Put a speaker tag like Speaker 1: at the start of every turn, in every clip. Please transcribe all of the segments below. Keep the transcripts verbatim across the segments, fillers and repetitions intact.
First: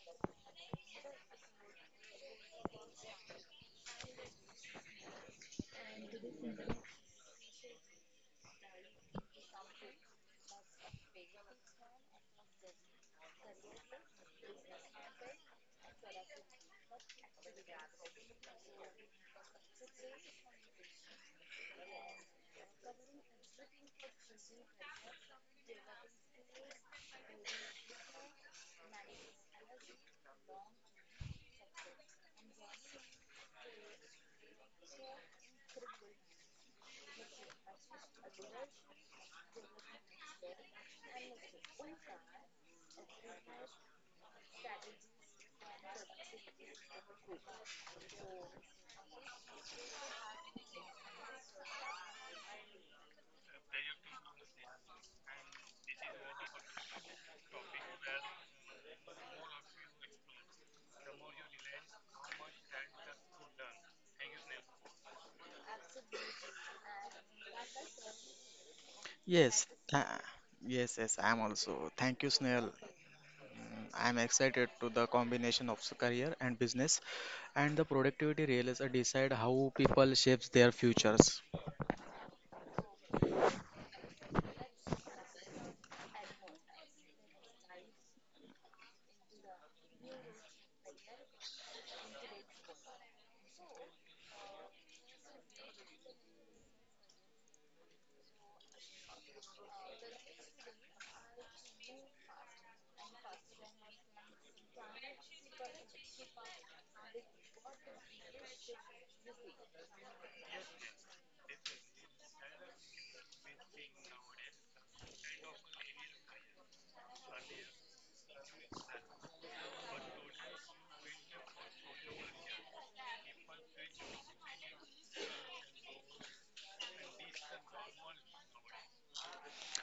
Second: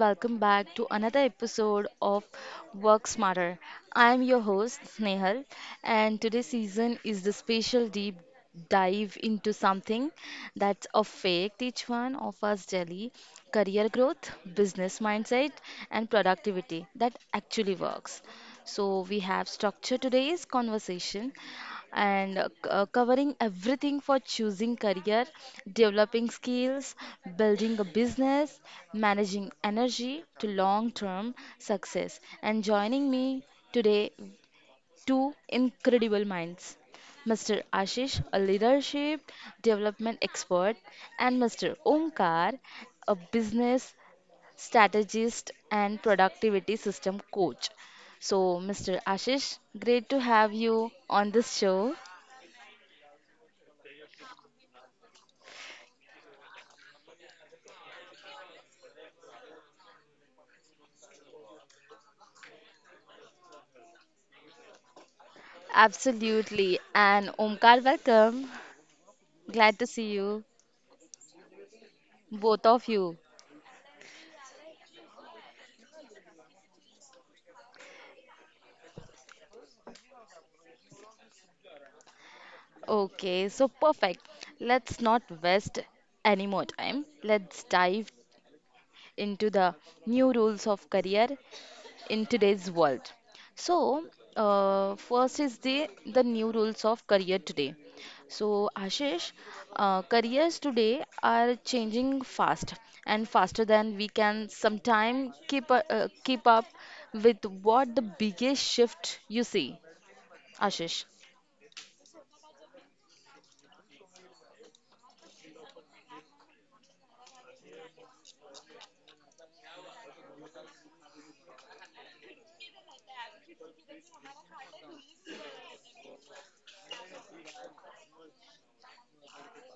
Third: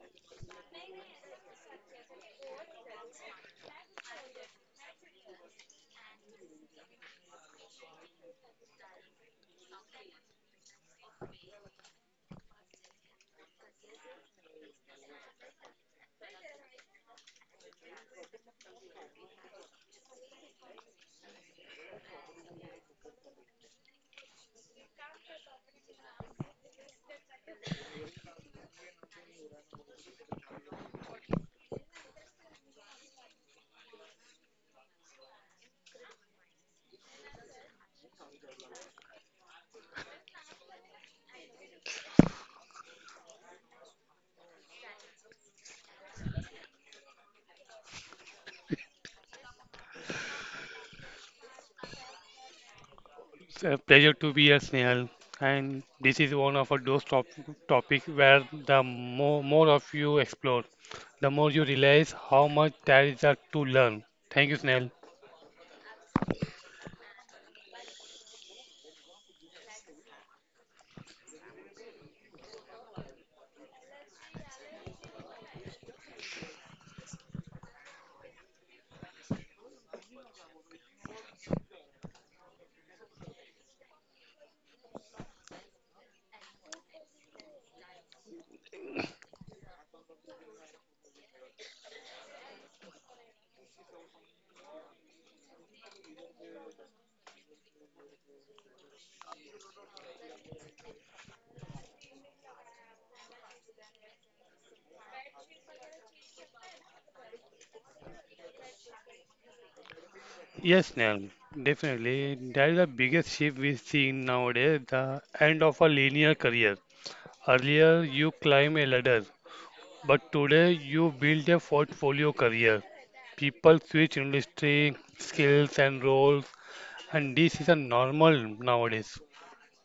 Speaker 1: welcome back to another episode of Work Smarter. I am your host, Snehal, and today's season is the special deep dive into something that's affect each one of us daily career growth, business mindset, and productivity that actually works. So, we have structured today's conversation and uh, c- uh, covering everything for choosing career, developing skills, building a business, managing energy to long term success. And joining me today, two incredible minds. Mister Ashish, a leadership development expert, and Mister Omkar, a business strategist, and productivity system coach. So, Mister Ashish, great to have you on this show.
Speaker 2: It's a pleasure to be here, snail, and this is one of those top topic where the more more of you explore, the more you realize how much there is a to learn. Thank you, snail.
Speaker 1: Absolutely. And Omkar, welcome.
Speaker 3: Yes,
Speaker 1: Glad to see
Speaker 3: tha-
Speaker 1: you,
Speaker 3: yes, yes, I'm also. Thank you,
Speaker 1: both
Speaker 3: Snehal.
Speaker 1: of you.
Speaker 3: Mm, I'm excited to the combination of s- career and business and the productivity realize, uh, decide how people shapes their futures.
Speaker 1: Okay, so perfect. Let's not waste any more time. Let's dive into the new rules of career in today's world. So, uh, first is the the new rules of career today. So, Ashish, uh, careers today are changing fast and faster than we can sometimes keep uh, uh, keep up with what the biggest shift you see,
Speaker 2: Yes,
Speaker 1: Ashish.
Speaker 2: snail. Definitely, that is the biggest shift we see nowadays. The end of a linear career. Earlier, you climb a ladder, but today you build a portfolio career. People switch industry, skills, and roles, and this is a normal nowadays.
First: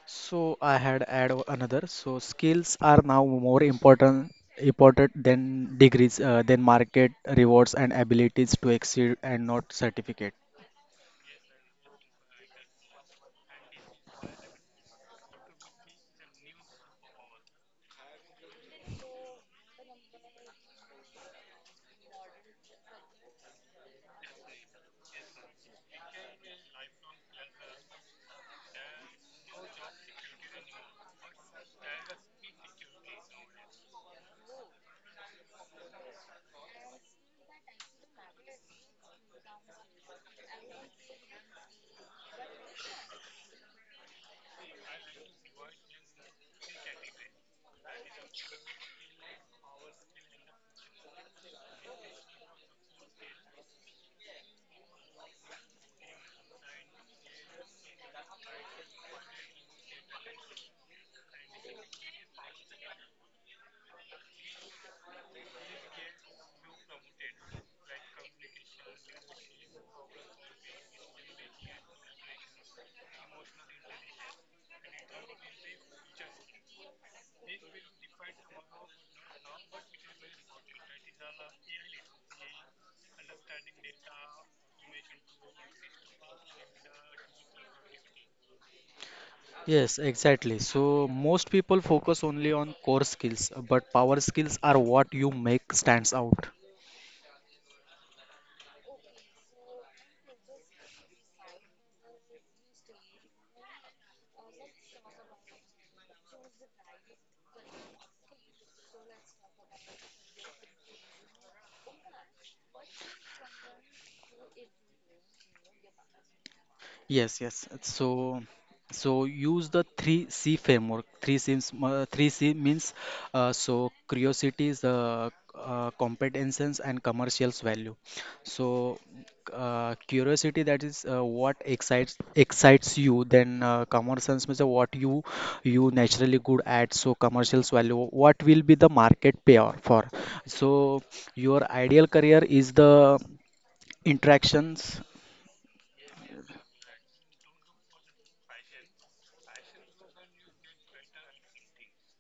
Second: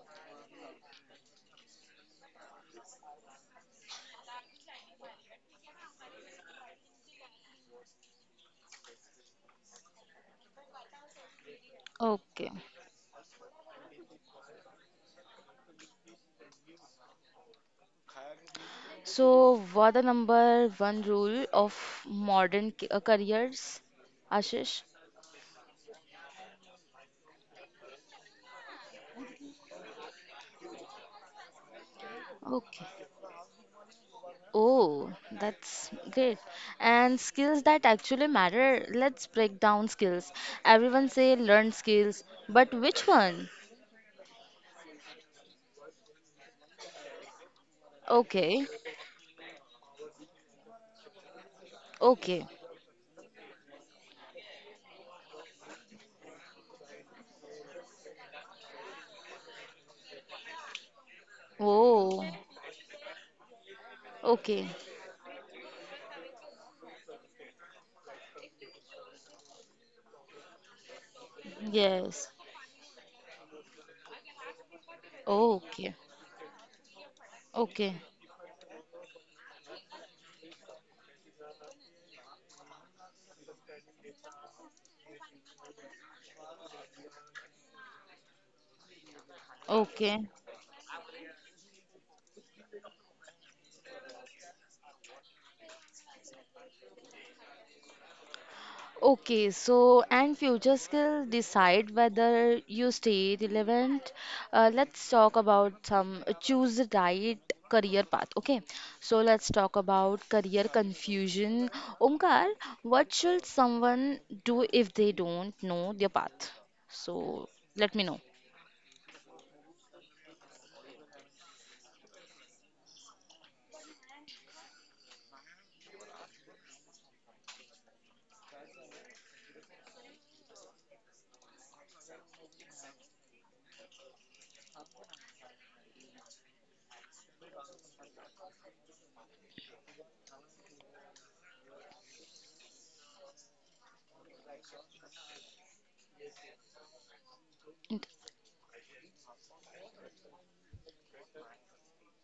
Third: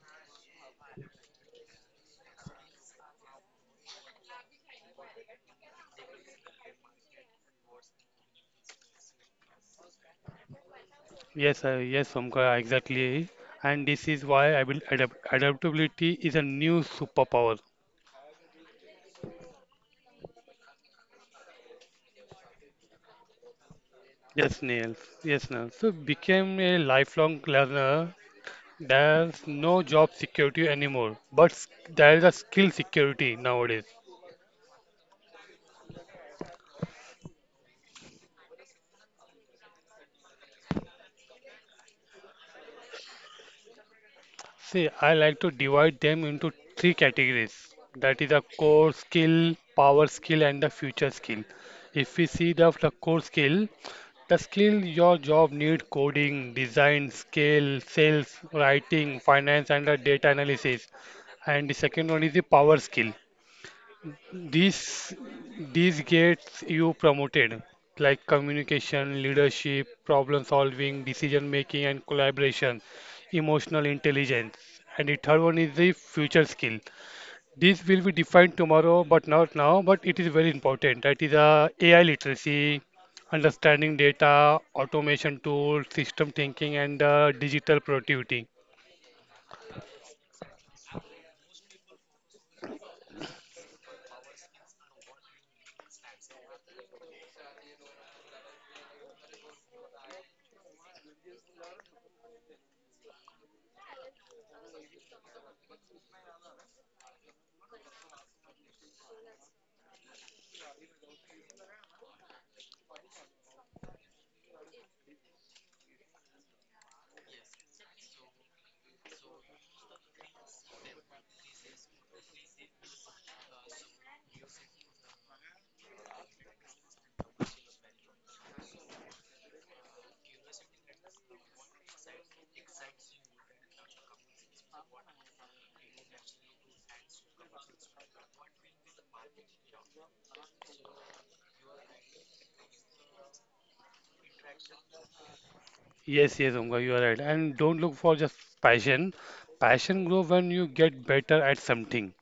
Speaker 3: So I had add o- another. So skills are now more important important than degrees, uh, than market rewards and abilities to exceed and not certificate.
Speaker 2: Yes, uh, yes,
Speaker 1: Okay.
Speaker 2: Omkar, exactly. And this is why I will adapt adaptability is a new superpower.
Speaker 1: So, what the number one rule of modern ca- uh, careers,
Speaker 2: Yes,
Speaker 1: Ashish?
Speaker 2: nails, Yes, nails. So became a lifelong learner. There's no job security anymore, but s- there is a skill
Speaker 1: Okay.
Speaker 2: security nowadays.
Speaker 1: Oh, that's great. And skills that actually matter. Let's break down skills. Everyone say learn skills, but which one?
Speaker 2: See, I like to divide them into three categories. That is a
Speaker 1: Okay.
Speaker 2: core skill, power skill, and the future skill. If we
Speaker 1: Okay.
Speaker 2: see the, the core skill, the skill your job need coding, design, scale, sales, writing, finance, and the data analysis. And the second
Speaker 1: Oh.
Speaker 2: one is the power skill.
Speaker 1: Okay.
Speaker 2: This this gets you promoted, like communication, leadership, problem solving, decision making, and
Speaker 1: Yes.
Speaker 2: collaboration, emotional intelligence. And the third one is
Speaker 1: Okay.
Speaker 2: the future skill. This
Speaker 1: Okay.
Speaker 2: will be defined tomorrow, but not now. But it is very important. That is uh, A I literacy, understanding data, automation tools, system thinking, and uh, digital productivity.
Speaker 3: Yes,
Speaker 1: Okay.
Speaker 3: exactly. So most people focus only on core skills, but power skills are what you make stands out.
Speaker 1: Okay, so and future skill decide whether you stay relevant. Uh, let's talk about some uh, choose the right career path. Okay, so let's talk about career confusion. Omkar, what should someone do if they don't know their path? So
Speaker 3: Yes, yes.
Speaker 1: let me know.
Speaker 3: So, so use the three C framework. Three C's, uh, three C means, uh, so curiosities, uh, uh, competences, and commercials value. So, uh, curiosity, that is, uh, what excites excites you. Then, uh, commercials means what you you naturally good at. So commercials value. What will be the market payoff for? So your ideal career is the interactions.
Speaker 2: Yes, yes, Umga, you are right. And don't look for just passion. Passion grows when you get better at something.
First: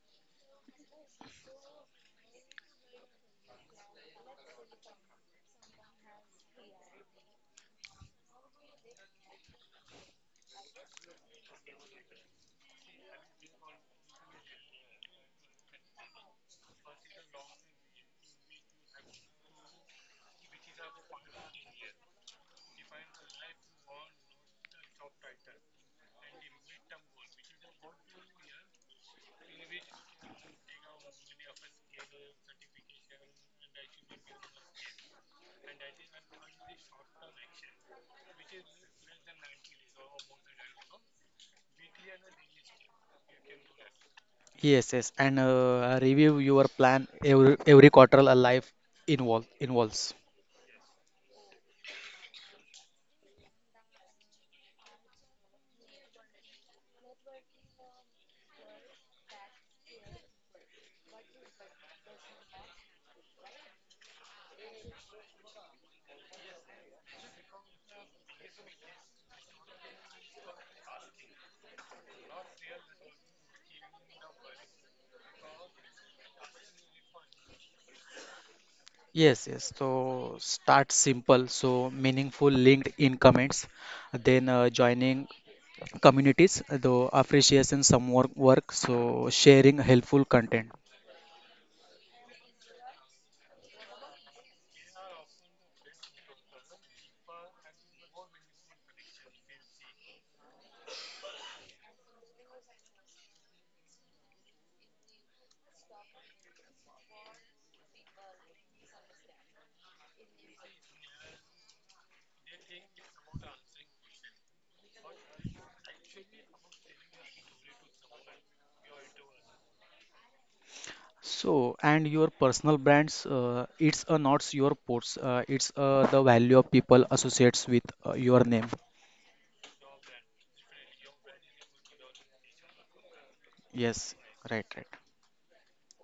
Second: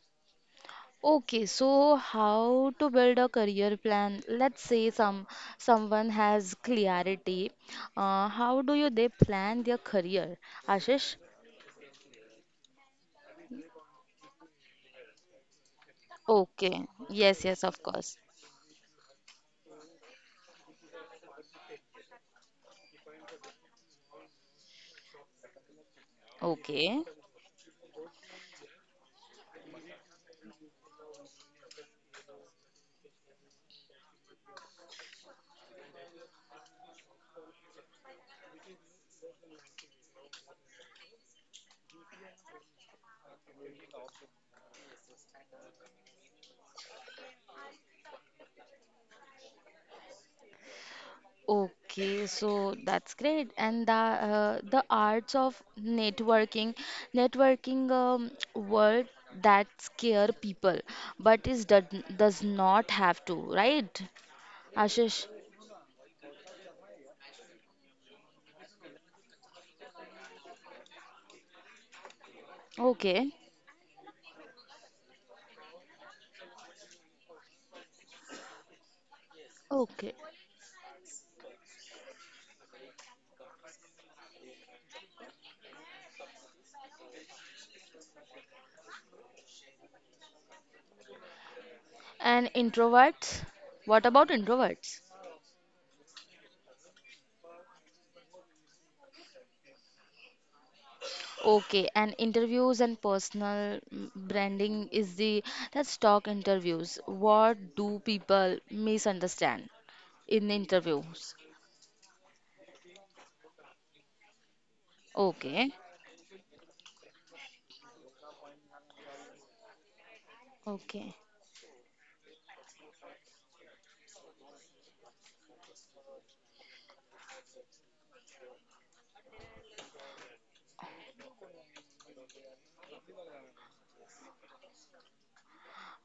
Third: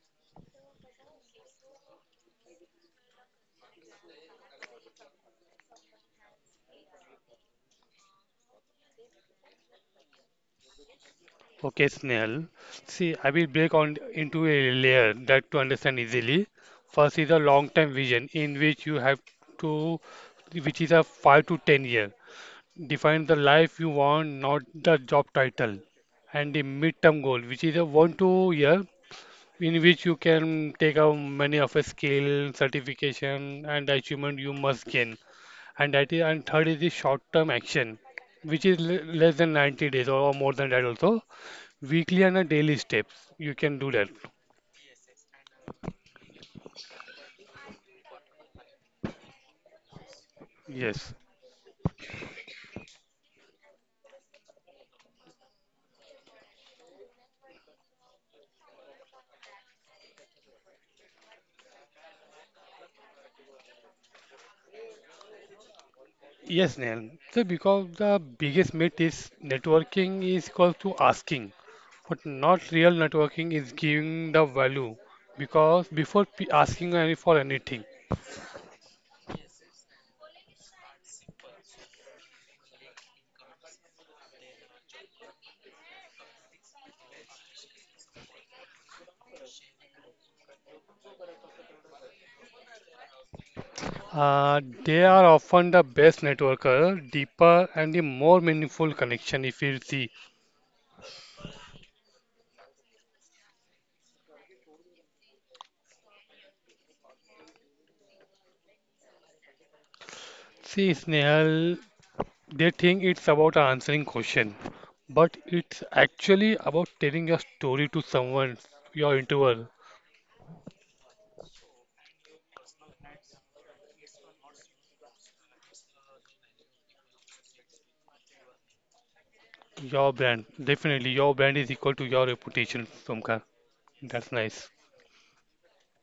Speaker 1: Okay, so how to build a career plan? Let's say some someone has clarity. Uh, how do you they plan their career? Ashish?
Speaker 2: Okay, Snehal. See, I will break on into a layer that to understand easily.
Speaker 1: Okay.
Speaker 2: First is a
Speaker 1: Yes, yes, of
Speaker 2: long-term
Speaker 1: course.
Speaker 2: vision in which you have to, which is a five to ten year. Define the life you want, not the job title, and the
Speaker 1: Okay.
Speaker 2: midterm goal, which is a one to year in which you can take out many of a skill, certification, and achievement you must gain. And that is, and third is the short-term action, which is le- less than ninety days or more than that also. Weekly and a daily steps, you can do that.
Speaker 3: Yes, yes, and uh, review your plan every every quarter. A life involve involves.
Speaker 2: Yes.
Speaker 1: Okay, so that's great. And the uh, the arts of networking, networking um, word that scare people, but is does does not have to, right? Ashish.
Speaker 2: Yes, Neil. So because the biggest myth is networking is equal to asking. But not real
Speaker 1: Okay.
Speaker 2: networking is giving the value because before p- asking any for anything,
Speaker 3: Yes, yes. So
Speaker 1: Okay.
Speaker 3: start simple, so meaningful linked in comments, then, uh, joining communities, the appreciation some work, work, so sharing helpful content.
Speaker 1: And introverts? What about
Speaker 2: uh,
Speaker 1: introverts?
Speaker 2: they are often the best networker, deeper and the more meaningful connection. If you see,
Speaker 1: Okay, and interviews and personal mm, branding is the let's talk interviews. What do people misunderstand in
Speaker 2: see
Speaker 1: interviews?
Speaker 2: Snehal, they think it's about answering question, but
Speaker 1: Okay.
Speaker 2: it's actually about telling your story to someone, your interval,
Speaker 1: Okay.
Speaker 3: So and your personal brands, uh, it's, uh, not your posts, uh, it's, uh, the value of people associates with, uh, your name.
Speaker 2: your brand. Definitely, your brand is equal to your reputation, Somkar.
Speaker 3: Yes,
Speaker 2: That's
Speaker 3: right,
Speaker 2: nice.
Speaker 3: right.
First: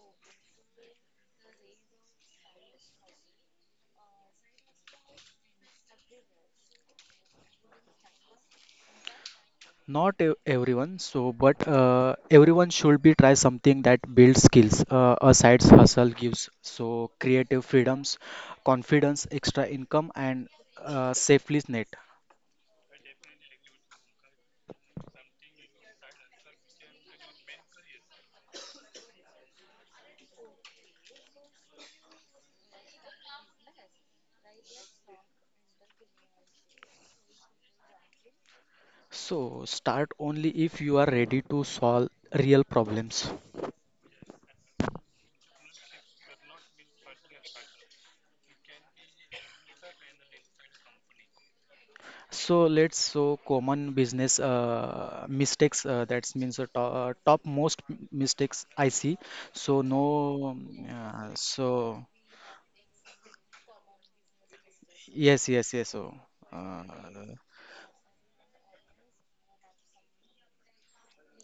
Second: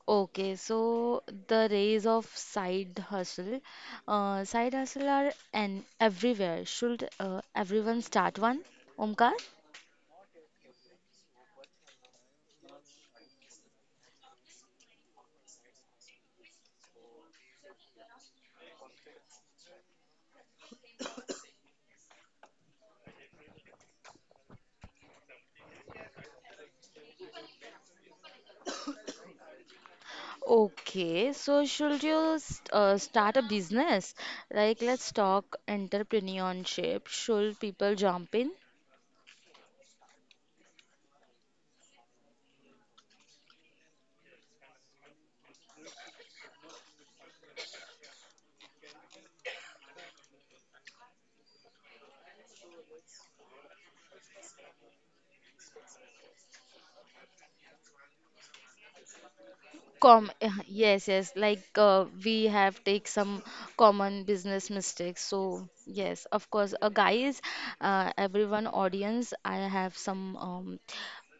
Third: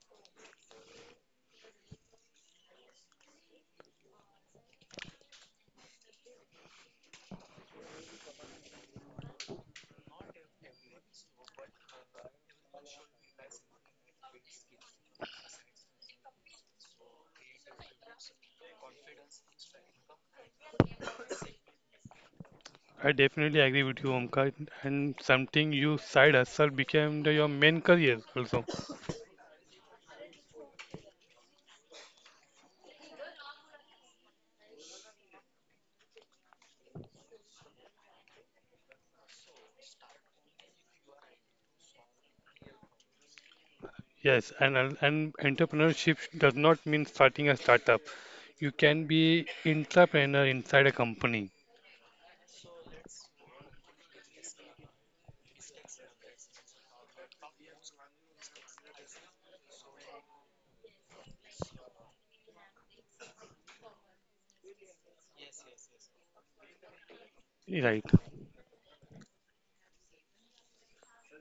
Speaker 1: Okay, so the rays of side hustle, uh, side hustle are and everywhere. Should uh, everyone start one? Omkar?
Speaker 3: Not ev- everyone, so but uh, everyone should be try something that builds skills. Uh, a side's hustle gives so creative freedoms, confidence, extra income, and, uh, safely net.
Speaker 2: I definitely agree with you, Omkar, and something you side hustle became the, your main career also.
Speaker 1: Okay, so should you s- uh, start a business? Like, let's talk entrepreneurship. Should people jump in?
Speaker 3: So start only if you are ready to solve real problems.
Speaker 2: Yes, and al- and entrepreneurship does not mean starting a startup. You can be entrepreneur inside a company,
Speaker 3: So let's, so common business, uh, mistakes. Uh, that means the to, uh, top most m- mistakes I see. So
Speaker 1: Com
Speaker 3: no.
Speaker 1: uh,
Speaker 3: um,
Speaker 1: yes,
Speaker 3: Uh,
Speaker 1: yes. Like,
Speaker 3: so
Speaker 1: uh, we have take some common business mistakes. So
Speaker 3: yes, yes, yes. So.
Speaker 1: yes, of course.
Speaker 3: Uh,
Speaker 1: Uh, guys,
Speaker 2: right?
Speaker 1: uh, everyone, audience, I have some. Um,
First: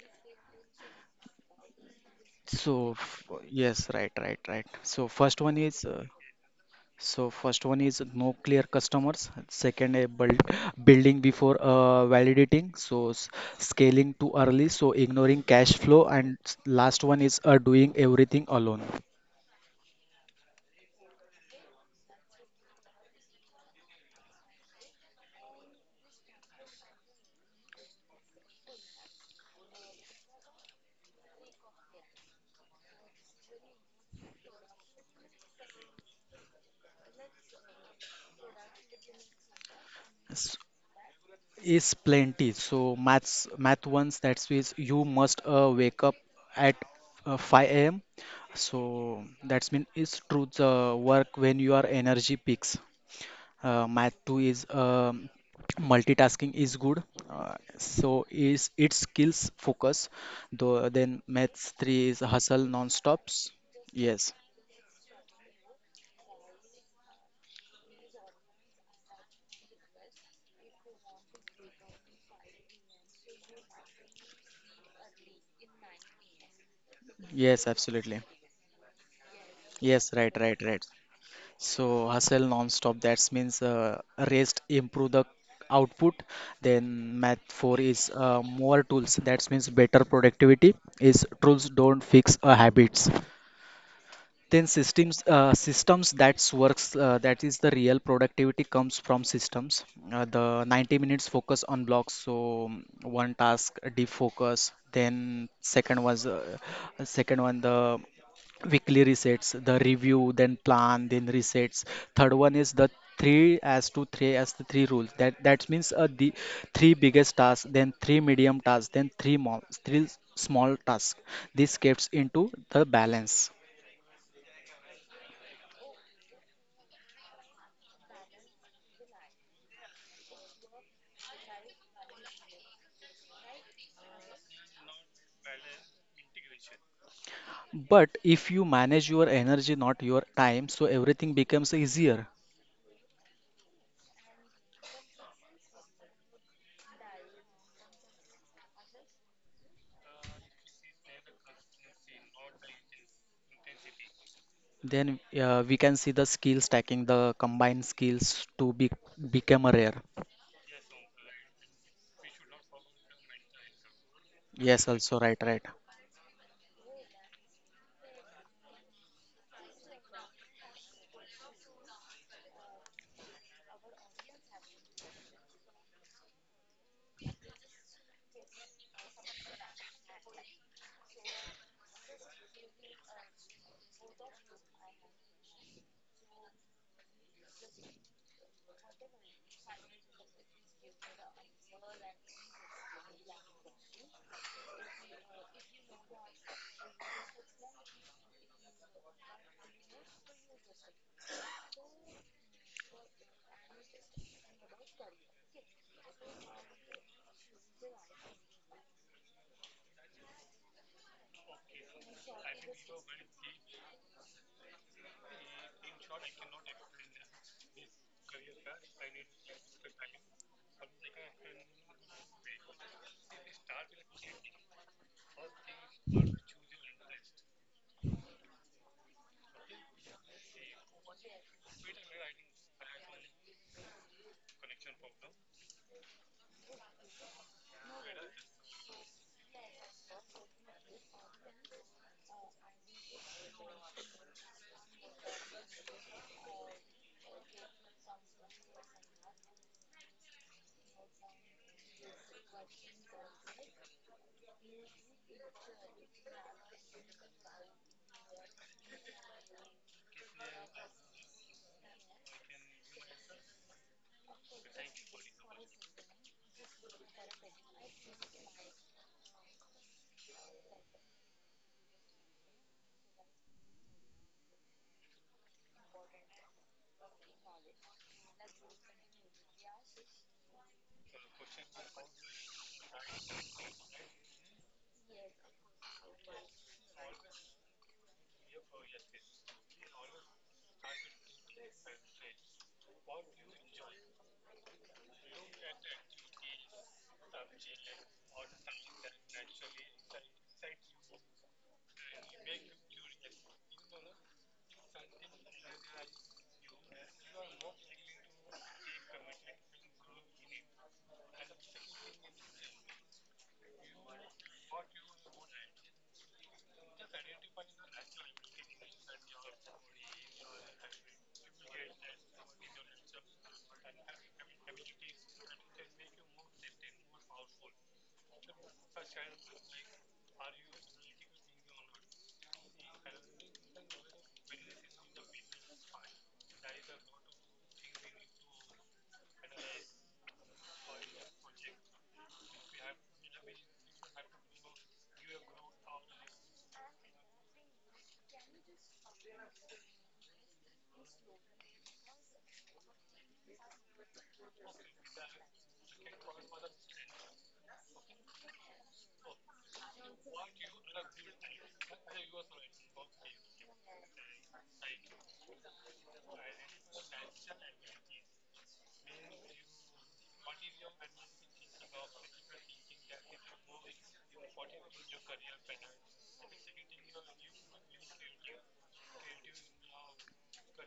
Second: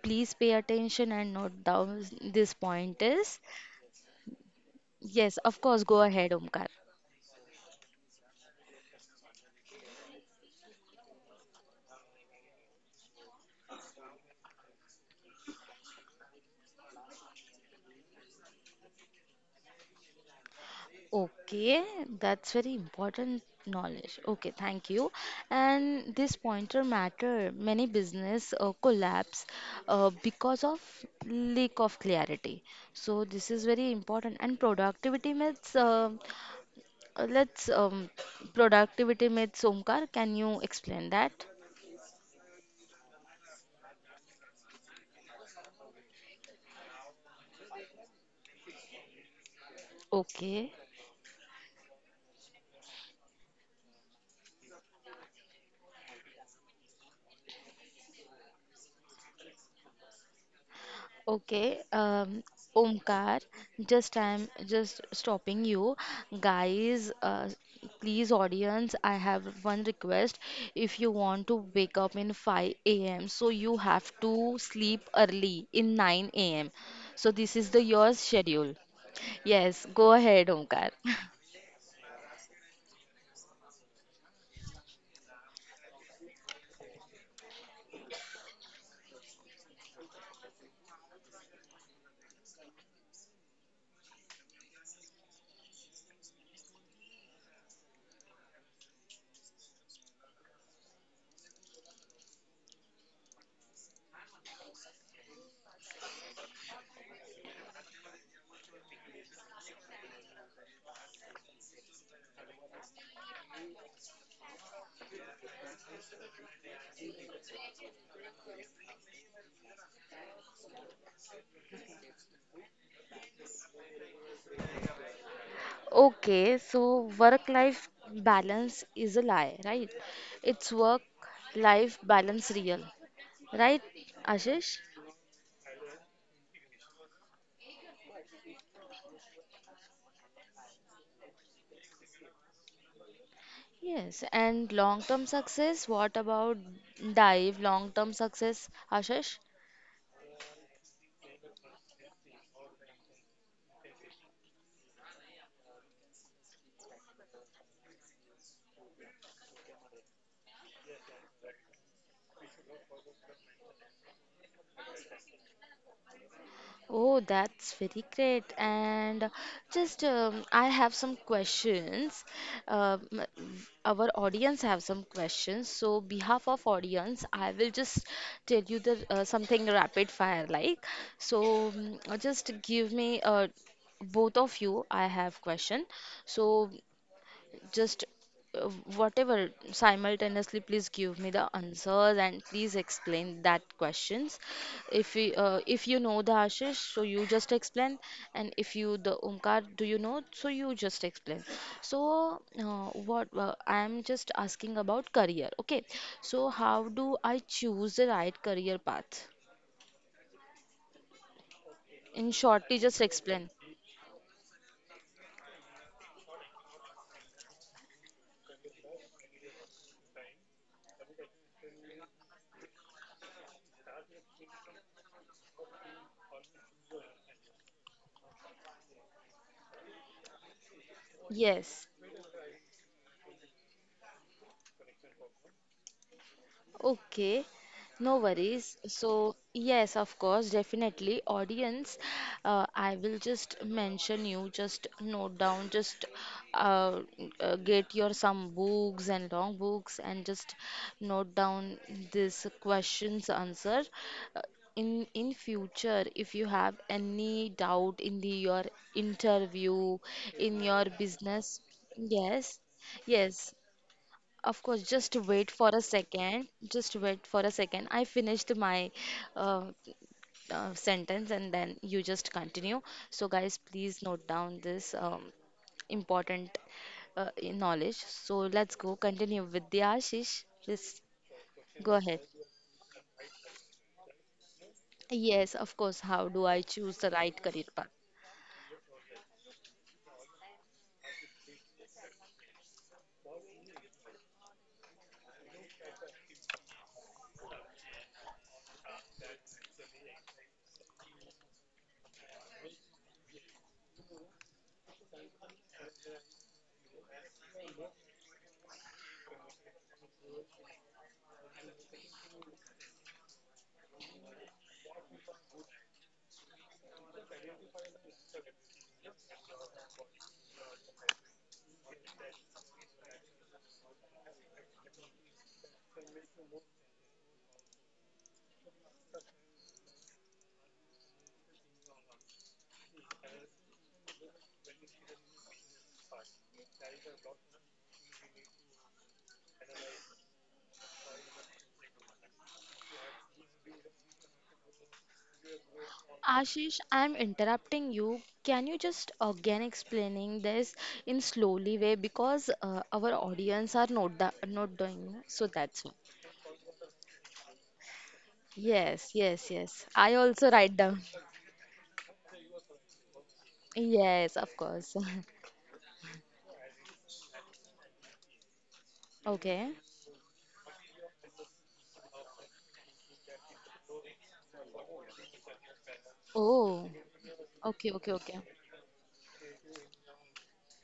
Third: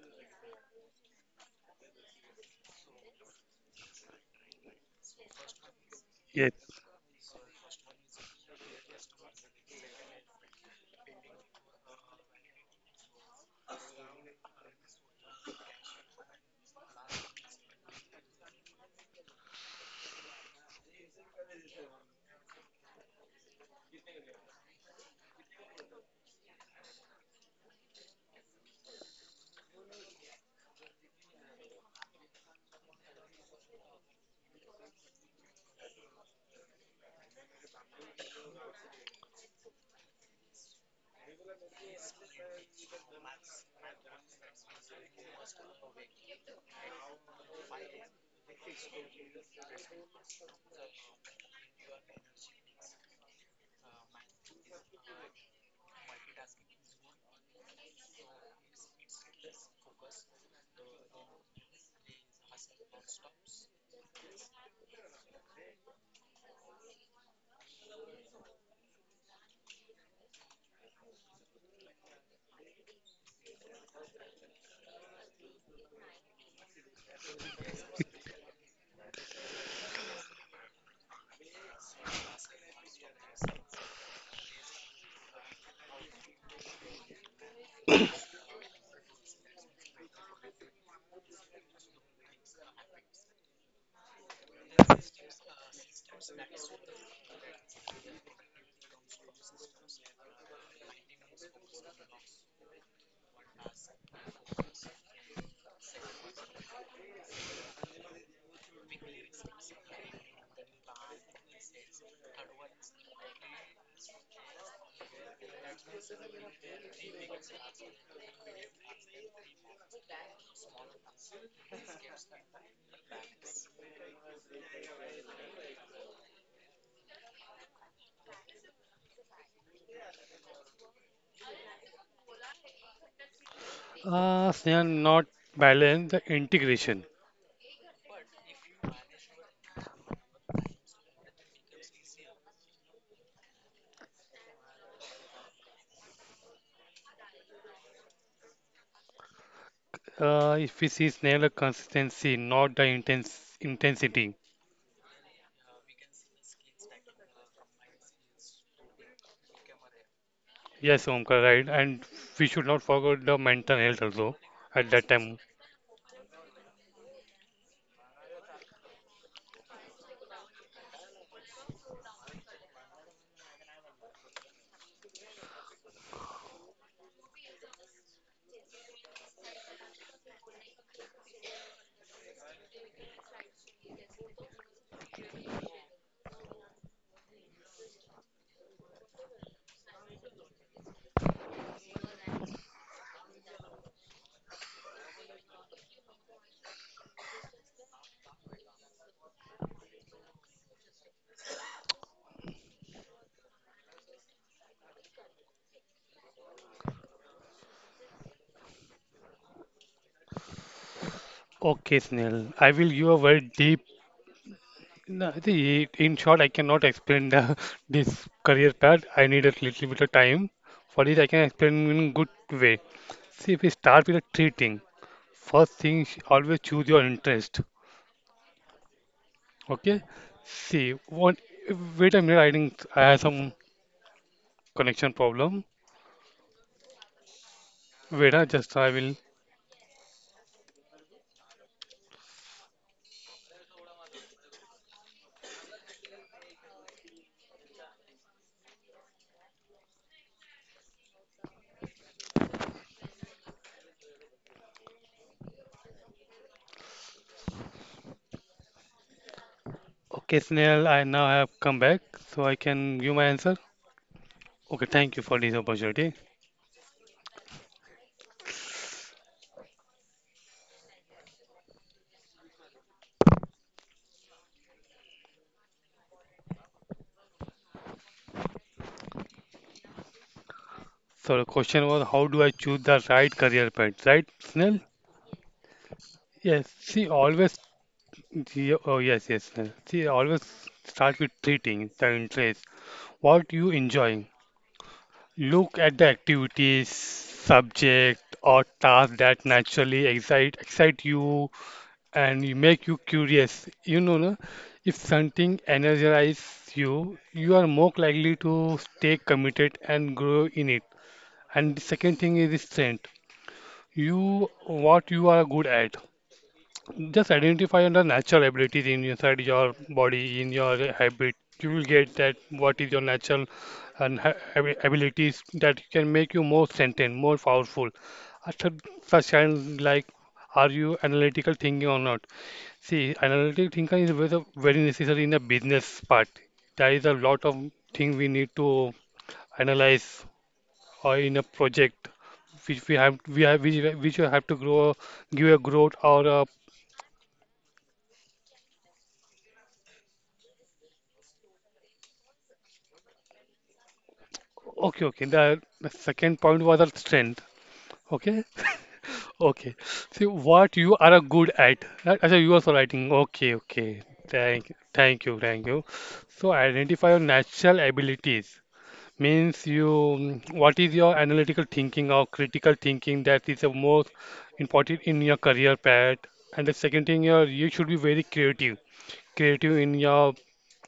Speaker 1: please pay attention and note down this
Speaker 3: So
Speaker 1: point
Speaker 3: f-
Speaker 1: is.
Speaker 3: yes, right, right, right. So
Speaker 1: Yes,
Speaker 3: first one
Speaker 1: of
Speaker 3: is
Speaker 1: course. Go
Speaker 3: uh,
Speaker 1: ahead, Omkar.
Speaker 2: Yes.
Speaker 3: so first one is no clear customers. Second, a build building before, uh, validating. So s- scaling too early. So ignoring cash flow. And s- last one is, uh, doing everything alone.
Speaker 1: Okay, that's very important knowledge. Okay, thank you. And this pointer matter. Many business uh, collapse uh, because of lack of clarity. So this is very important. And productivity myths. Uh, uh, let's um, productivity myths. Omkar, can
Speaker 3: S-
Speaker 1: you explain that?
Speaker 3: Is plenty. So maths math ones that is means you must, uh, wake up at, uh, five a m. So that's mean is truth,
Speaker 1: Okay.
Speaker 3: uh, work when your energy peaks. uh, math two is, um, multitasking is good. Uh, so is it skills focus though. Then maths
Speaker 1: Okay,
Speaker 3: three is
Speaker 1: um,
Speaker 3: hustle
Speaker 1: Omkar,
Speaker 3: non-stops.
Speaker 1: just
Speaker 3: Yes,
Speaker 1: I'm just stopping you. Guys, uh, please, audience, I have one request. If you want to wake up in five a m, so you have to sleep early in nine a m. So this
Speaker 3: yes,
Speaker 1: is the your
Speaker 3: absolutely.
Speaker 1: schedule. Yes,
Speaker 3: Yes,
Speaker 1: go
Speaker 3: right,
Speaker 1: ahead,
Speaker 3: right, right.
Speaker 1: Omkar.
Speaker 3: So hustle non-stop, that means, uh, rest improve the output. Then math four is, uh, more tools that means better productivity is tools don't fix, uh, habits. Then systems uh, systems that's works, uh, that is the real productivity comes from systems. Uh, the ninety minutes focus on blocks, so, um, one task defocus. Then second was uh, second one the weekly resets, the review, then plan, then resets. Third one is the three as to three as the three rules that that means, uh, the three biggest tasks, then three medium tasks, then three mo- three small tasks. This gets into the balance.
Speaker 1: Okay, so work-life balance is a lie, right? It's work-life balance real, right,
Speaker 2: Uh,
Speaker 1: Ashish?
Speaker 2: Snehal, not balance the integration.
Speaker 3: But if you manage your energy, not your time, so everything becomes easier.
Speaker 1: Yes, and long-term success, what about dive long-term success, Ashish?
Speaker 2: Uh, if we see Snehal, the consistency, not the intense intensity.
Speaker 3: Then, uh, we can see the skill stacking, the combined skills to be become a rare.
Speaker 2: Yes, Omkar, right, and we should not forget the mental health also at
Speaker 3: Yes,
Speaker 2: that
Speaker 3: also,
Speaker 2: time.
Speaker 3: right, right.
Speaker 1: Oh, that's very great. And just um, I have some questions. Uh, m- our audience have some questions. So, behalf of audience, I will just tell you the uh, something rapid fire like. So, mm, just give me uh, both of you. I have question. So. just uh, whatever simultaneously, please give me the answers and please explain that questions. If we uh, if you know the Ashish, so you just explain, and if you the Umkar do you know, so you just explain. So uh, what uh, I am just asking about career. Okay, so how do I choose the right career path
Speaker 2: Okay,
Speaker 1: in
Speaker 2: Snehal,
Speaker 1: short?
Speaker 2: I
Speaker 1: You
Speaker 2: will
Speaker 1: just
Speaker 2: give a very
Speaker 1: explain.
Speaker 2: deep. No, I think i- in short, I cannot explain the this career path. I need a little bit of time. For this, I can explain in good way. See, if we start with a three thing, first thing, sh- always choose your interest. Okay. See, one.
Speaker 1: Yes.
Speaker 2: Wait a minute. I think I have some connection problem.
Speaker 1: Okay, no
Speaker 2: Wait, ah,
Speaker 1: worries.
Speaker 2: just I
Speaker 1: So,
Speaker 2: will.
Speaker 1: yes, of course, definitely. Audience, uh, I will just mention you, just note down, just uh, uh, get your some books and long books and just note down this questions answer. Uh, in in future, if you have any doubt in the your interview,
Speaker 2: Okay,
Speaker 1: in your
Speaker 2: Snail, I now
Speaker 1: business,
Speaker 2: have come back, so I
Speaker 1: yes,
Speaker 2: can give my answer.
Speaker 1: yes, of
Speaker 2: Okay,
Speaker 1: course,
Speaker 2: thank you
Speaker 1: just
Speaker 2: for this
Speaker 1: wait for a
Speaker 2: opportunity.
Speaker 1: second. Just wait for a second. I finished my uh, uh, sentence and then you just continue. So, guys, please note down this um, important uh, knowledge. So, let's go continue with the Ashish. Please
Speaker 2: So the question was,
Speaker 1: go
Speaker 2: how do
Speaker 1: ahead.
Speaker 2: I choose the right career path? Right, Snail?
Speaker 1: Yes, of course. How do
Speaker 2: Yes,
Speaker 1: I
Speaker 2: see,
Speaker 1: choose the right
Speaker 2: always
Speaker 1: career path?
Speaker 2: Yeah, oh yes, yes. yes. See, always start with three things, the interest. What you enjoy. Look at the activities, subject, or task that naturally excite excite you and you make you curious. You know, no? If something energizes you, you are more likely to stay committed and grow in it. And the second thing is strength. You what you are good at. Just identify the natural abilities in inside your body, in your habit. You will get that what is your natural and ha- abi- abilities that can make you more sentient, more powerful. After such kind like, are you analytical thinking or not? See, analytical thinking is very very necessary in the business part. There is a lot of thing we need to analyze or in a project which we have we have which, which you have to grow give a growth or a.
Speaker 1: Ashish, I'm interrupting you. Can you just again explaining this in slowly way because uh, our audience are not da- not
Speaker 2: Okay, okay.
Speaker 1: doing so
Speaker 2: The, the
Speaker 1: that's why.
Speaker 2: second point was our strength. Okay,
Speaker 1: Yes, yes,
Speaker 2: okay.
Speaker 1: yes. I
Speaker 2: See
Speaker 1: also write
Speaker 2: what
Speaker 1: down.
Speaker 2: you are good at. Right? Achha, you also writing. Okay, okay.
Speaker 1: Yes, of
Speaker 2: Thank,
Speaker 1: course.
Speaker 2: thank you, thank you. So identify your natural abilities. Means
Speaker 1: Okay.
Speaker 2: you, mm, what is your analytical thinking or critical thinking that is the most important in your career path. And the
Speaker 1: Oh.
Speaker 2: second thing, your you should
Speaker 1: Okay,
Speaker 2: be
Speaker 1: okay,
Speaker 2: very
Speaker 1: okay.
Speaker 2: creative creative in your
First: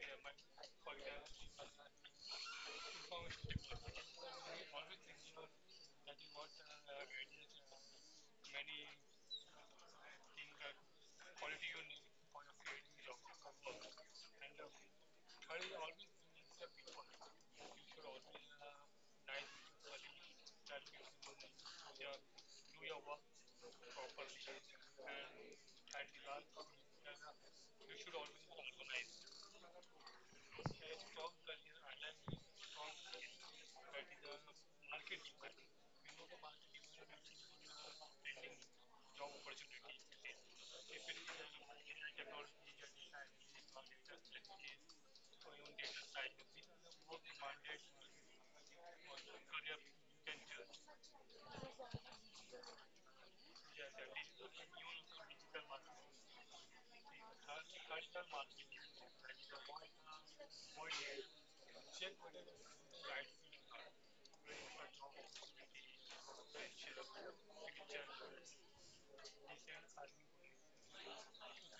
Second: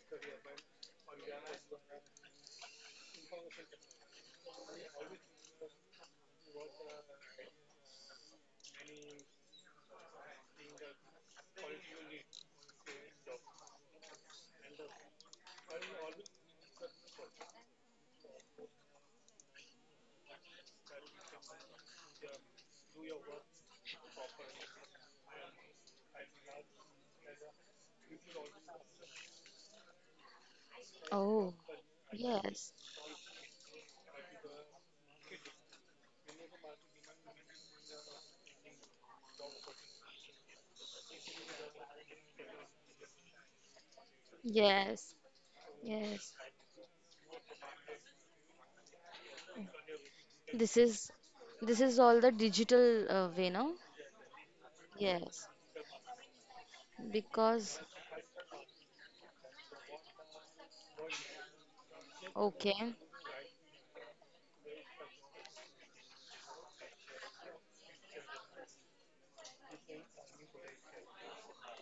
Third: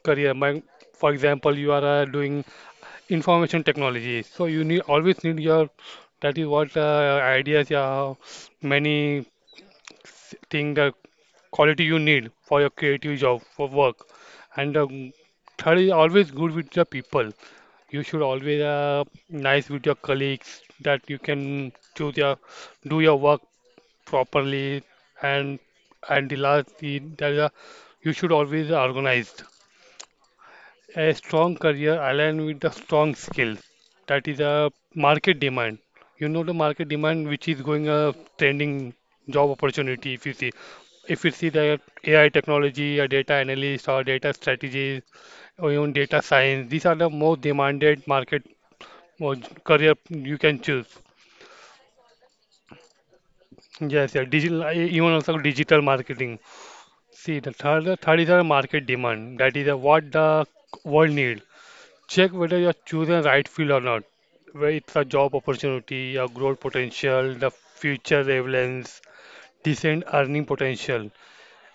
Speaker 2: career. My, for example, you are uh, doing information technology so you need always need your that is what uh, ideas yeah many thing the quality you need for your creative job for work and um, third is always good with the people. You should always uh, nice with your colleagues that you can choose your do your work properly, and and the last the, the, you should always organized a
Speaker 1: Oh.
Speaker 2: strong career aligned with
Speaker 1: Yes.
Speaker 2: the strong skills that is a market demand. You know the market demand which is going a trending job opportunity. If you see, if you see the AI technology, a data analyst or data
Speaker 1: Yes.
Speaker 2: strategist or even data
Speaker 1: Yes.
Speaker 2: science, these are the most demanded market or j- career you can
Speaker 1: This
Speaker 2: choose.
Speaker 1: is this is all the digital uh, way now.
Speaker 2: Yes, yeah, digital, uh, e- even also
Speaker 1: Yes.
Speaker 2: digital marketing. See the
Speaker 1: Because
Speaker 2: third, the third is a market demand, that is uh, what the world need. Check whether you're
Speaker 1: okay.
Speaker 2: choosing the right field or not, where it's a job opportunity, a growth potential, the future relevance, decent earning potential.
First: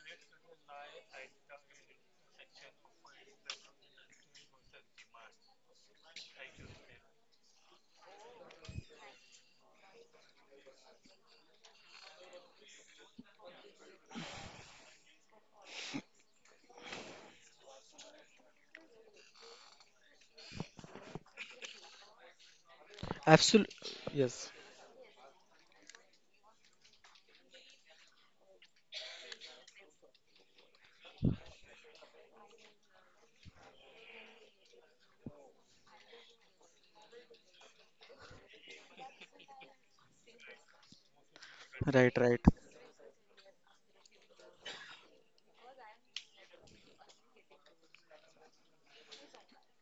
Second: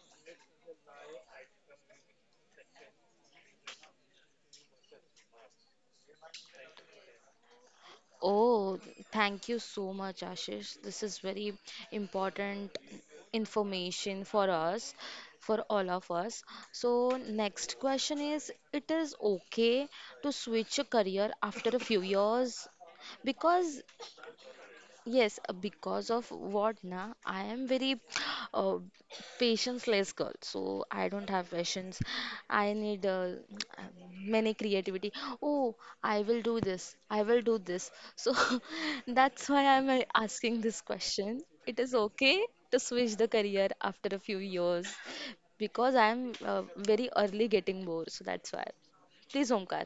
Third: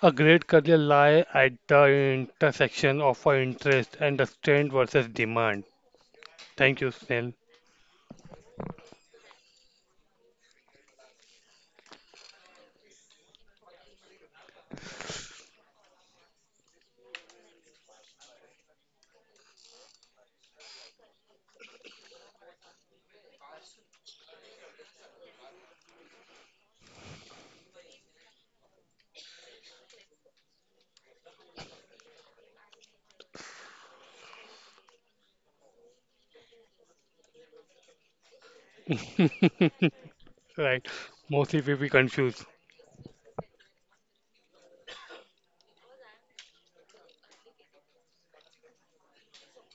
Speaker 2: A great career lie at the intersection of our interest and the strength versus demand. Thank you, Snell.
Speaker 1: Oh, thank you so much, Ashish. This is very important information for us, for all of us. So, next question is, it is okay to switch a career after a few years
Speaker 3: Absolutely.
Speaker 1: because
Speaker 3: Yes.
Speaker 1: yes, uh, because of what na, I am very uh, patience-less girl, so I don't have patience. I need uh, many creativity. Oh, I will do this. I will do this. So that's why I'm uh, asking this
Speaker 2: Right.
Speaker 1: question.
Speaker 2: Mostly
Speaker 1: It
Speaker 2: we
Speaker 1: is
Speaker 2: be
Speaker 3: Right,
Speaker 1: okay
Speaker 3: right.
Speaker 2: confused.
Speaker 1: to switch the career after a few years because I'm uh, very early getting bored. So that's why. Please, Omkar.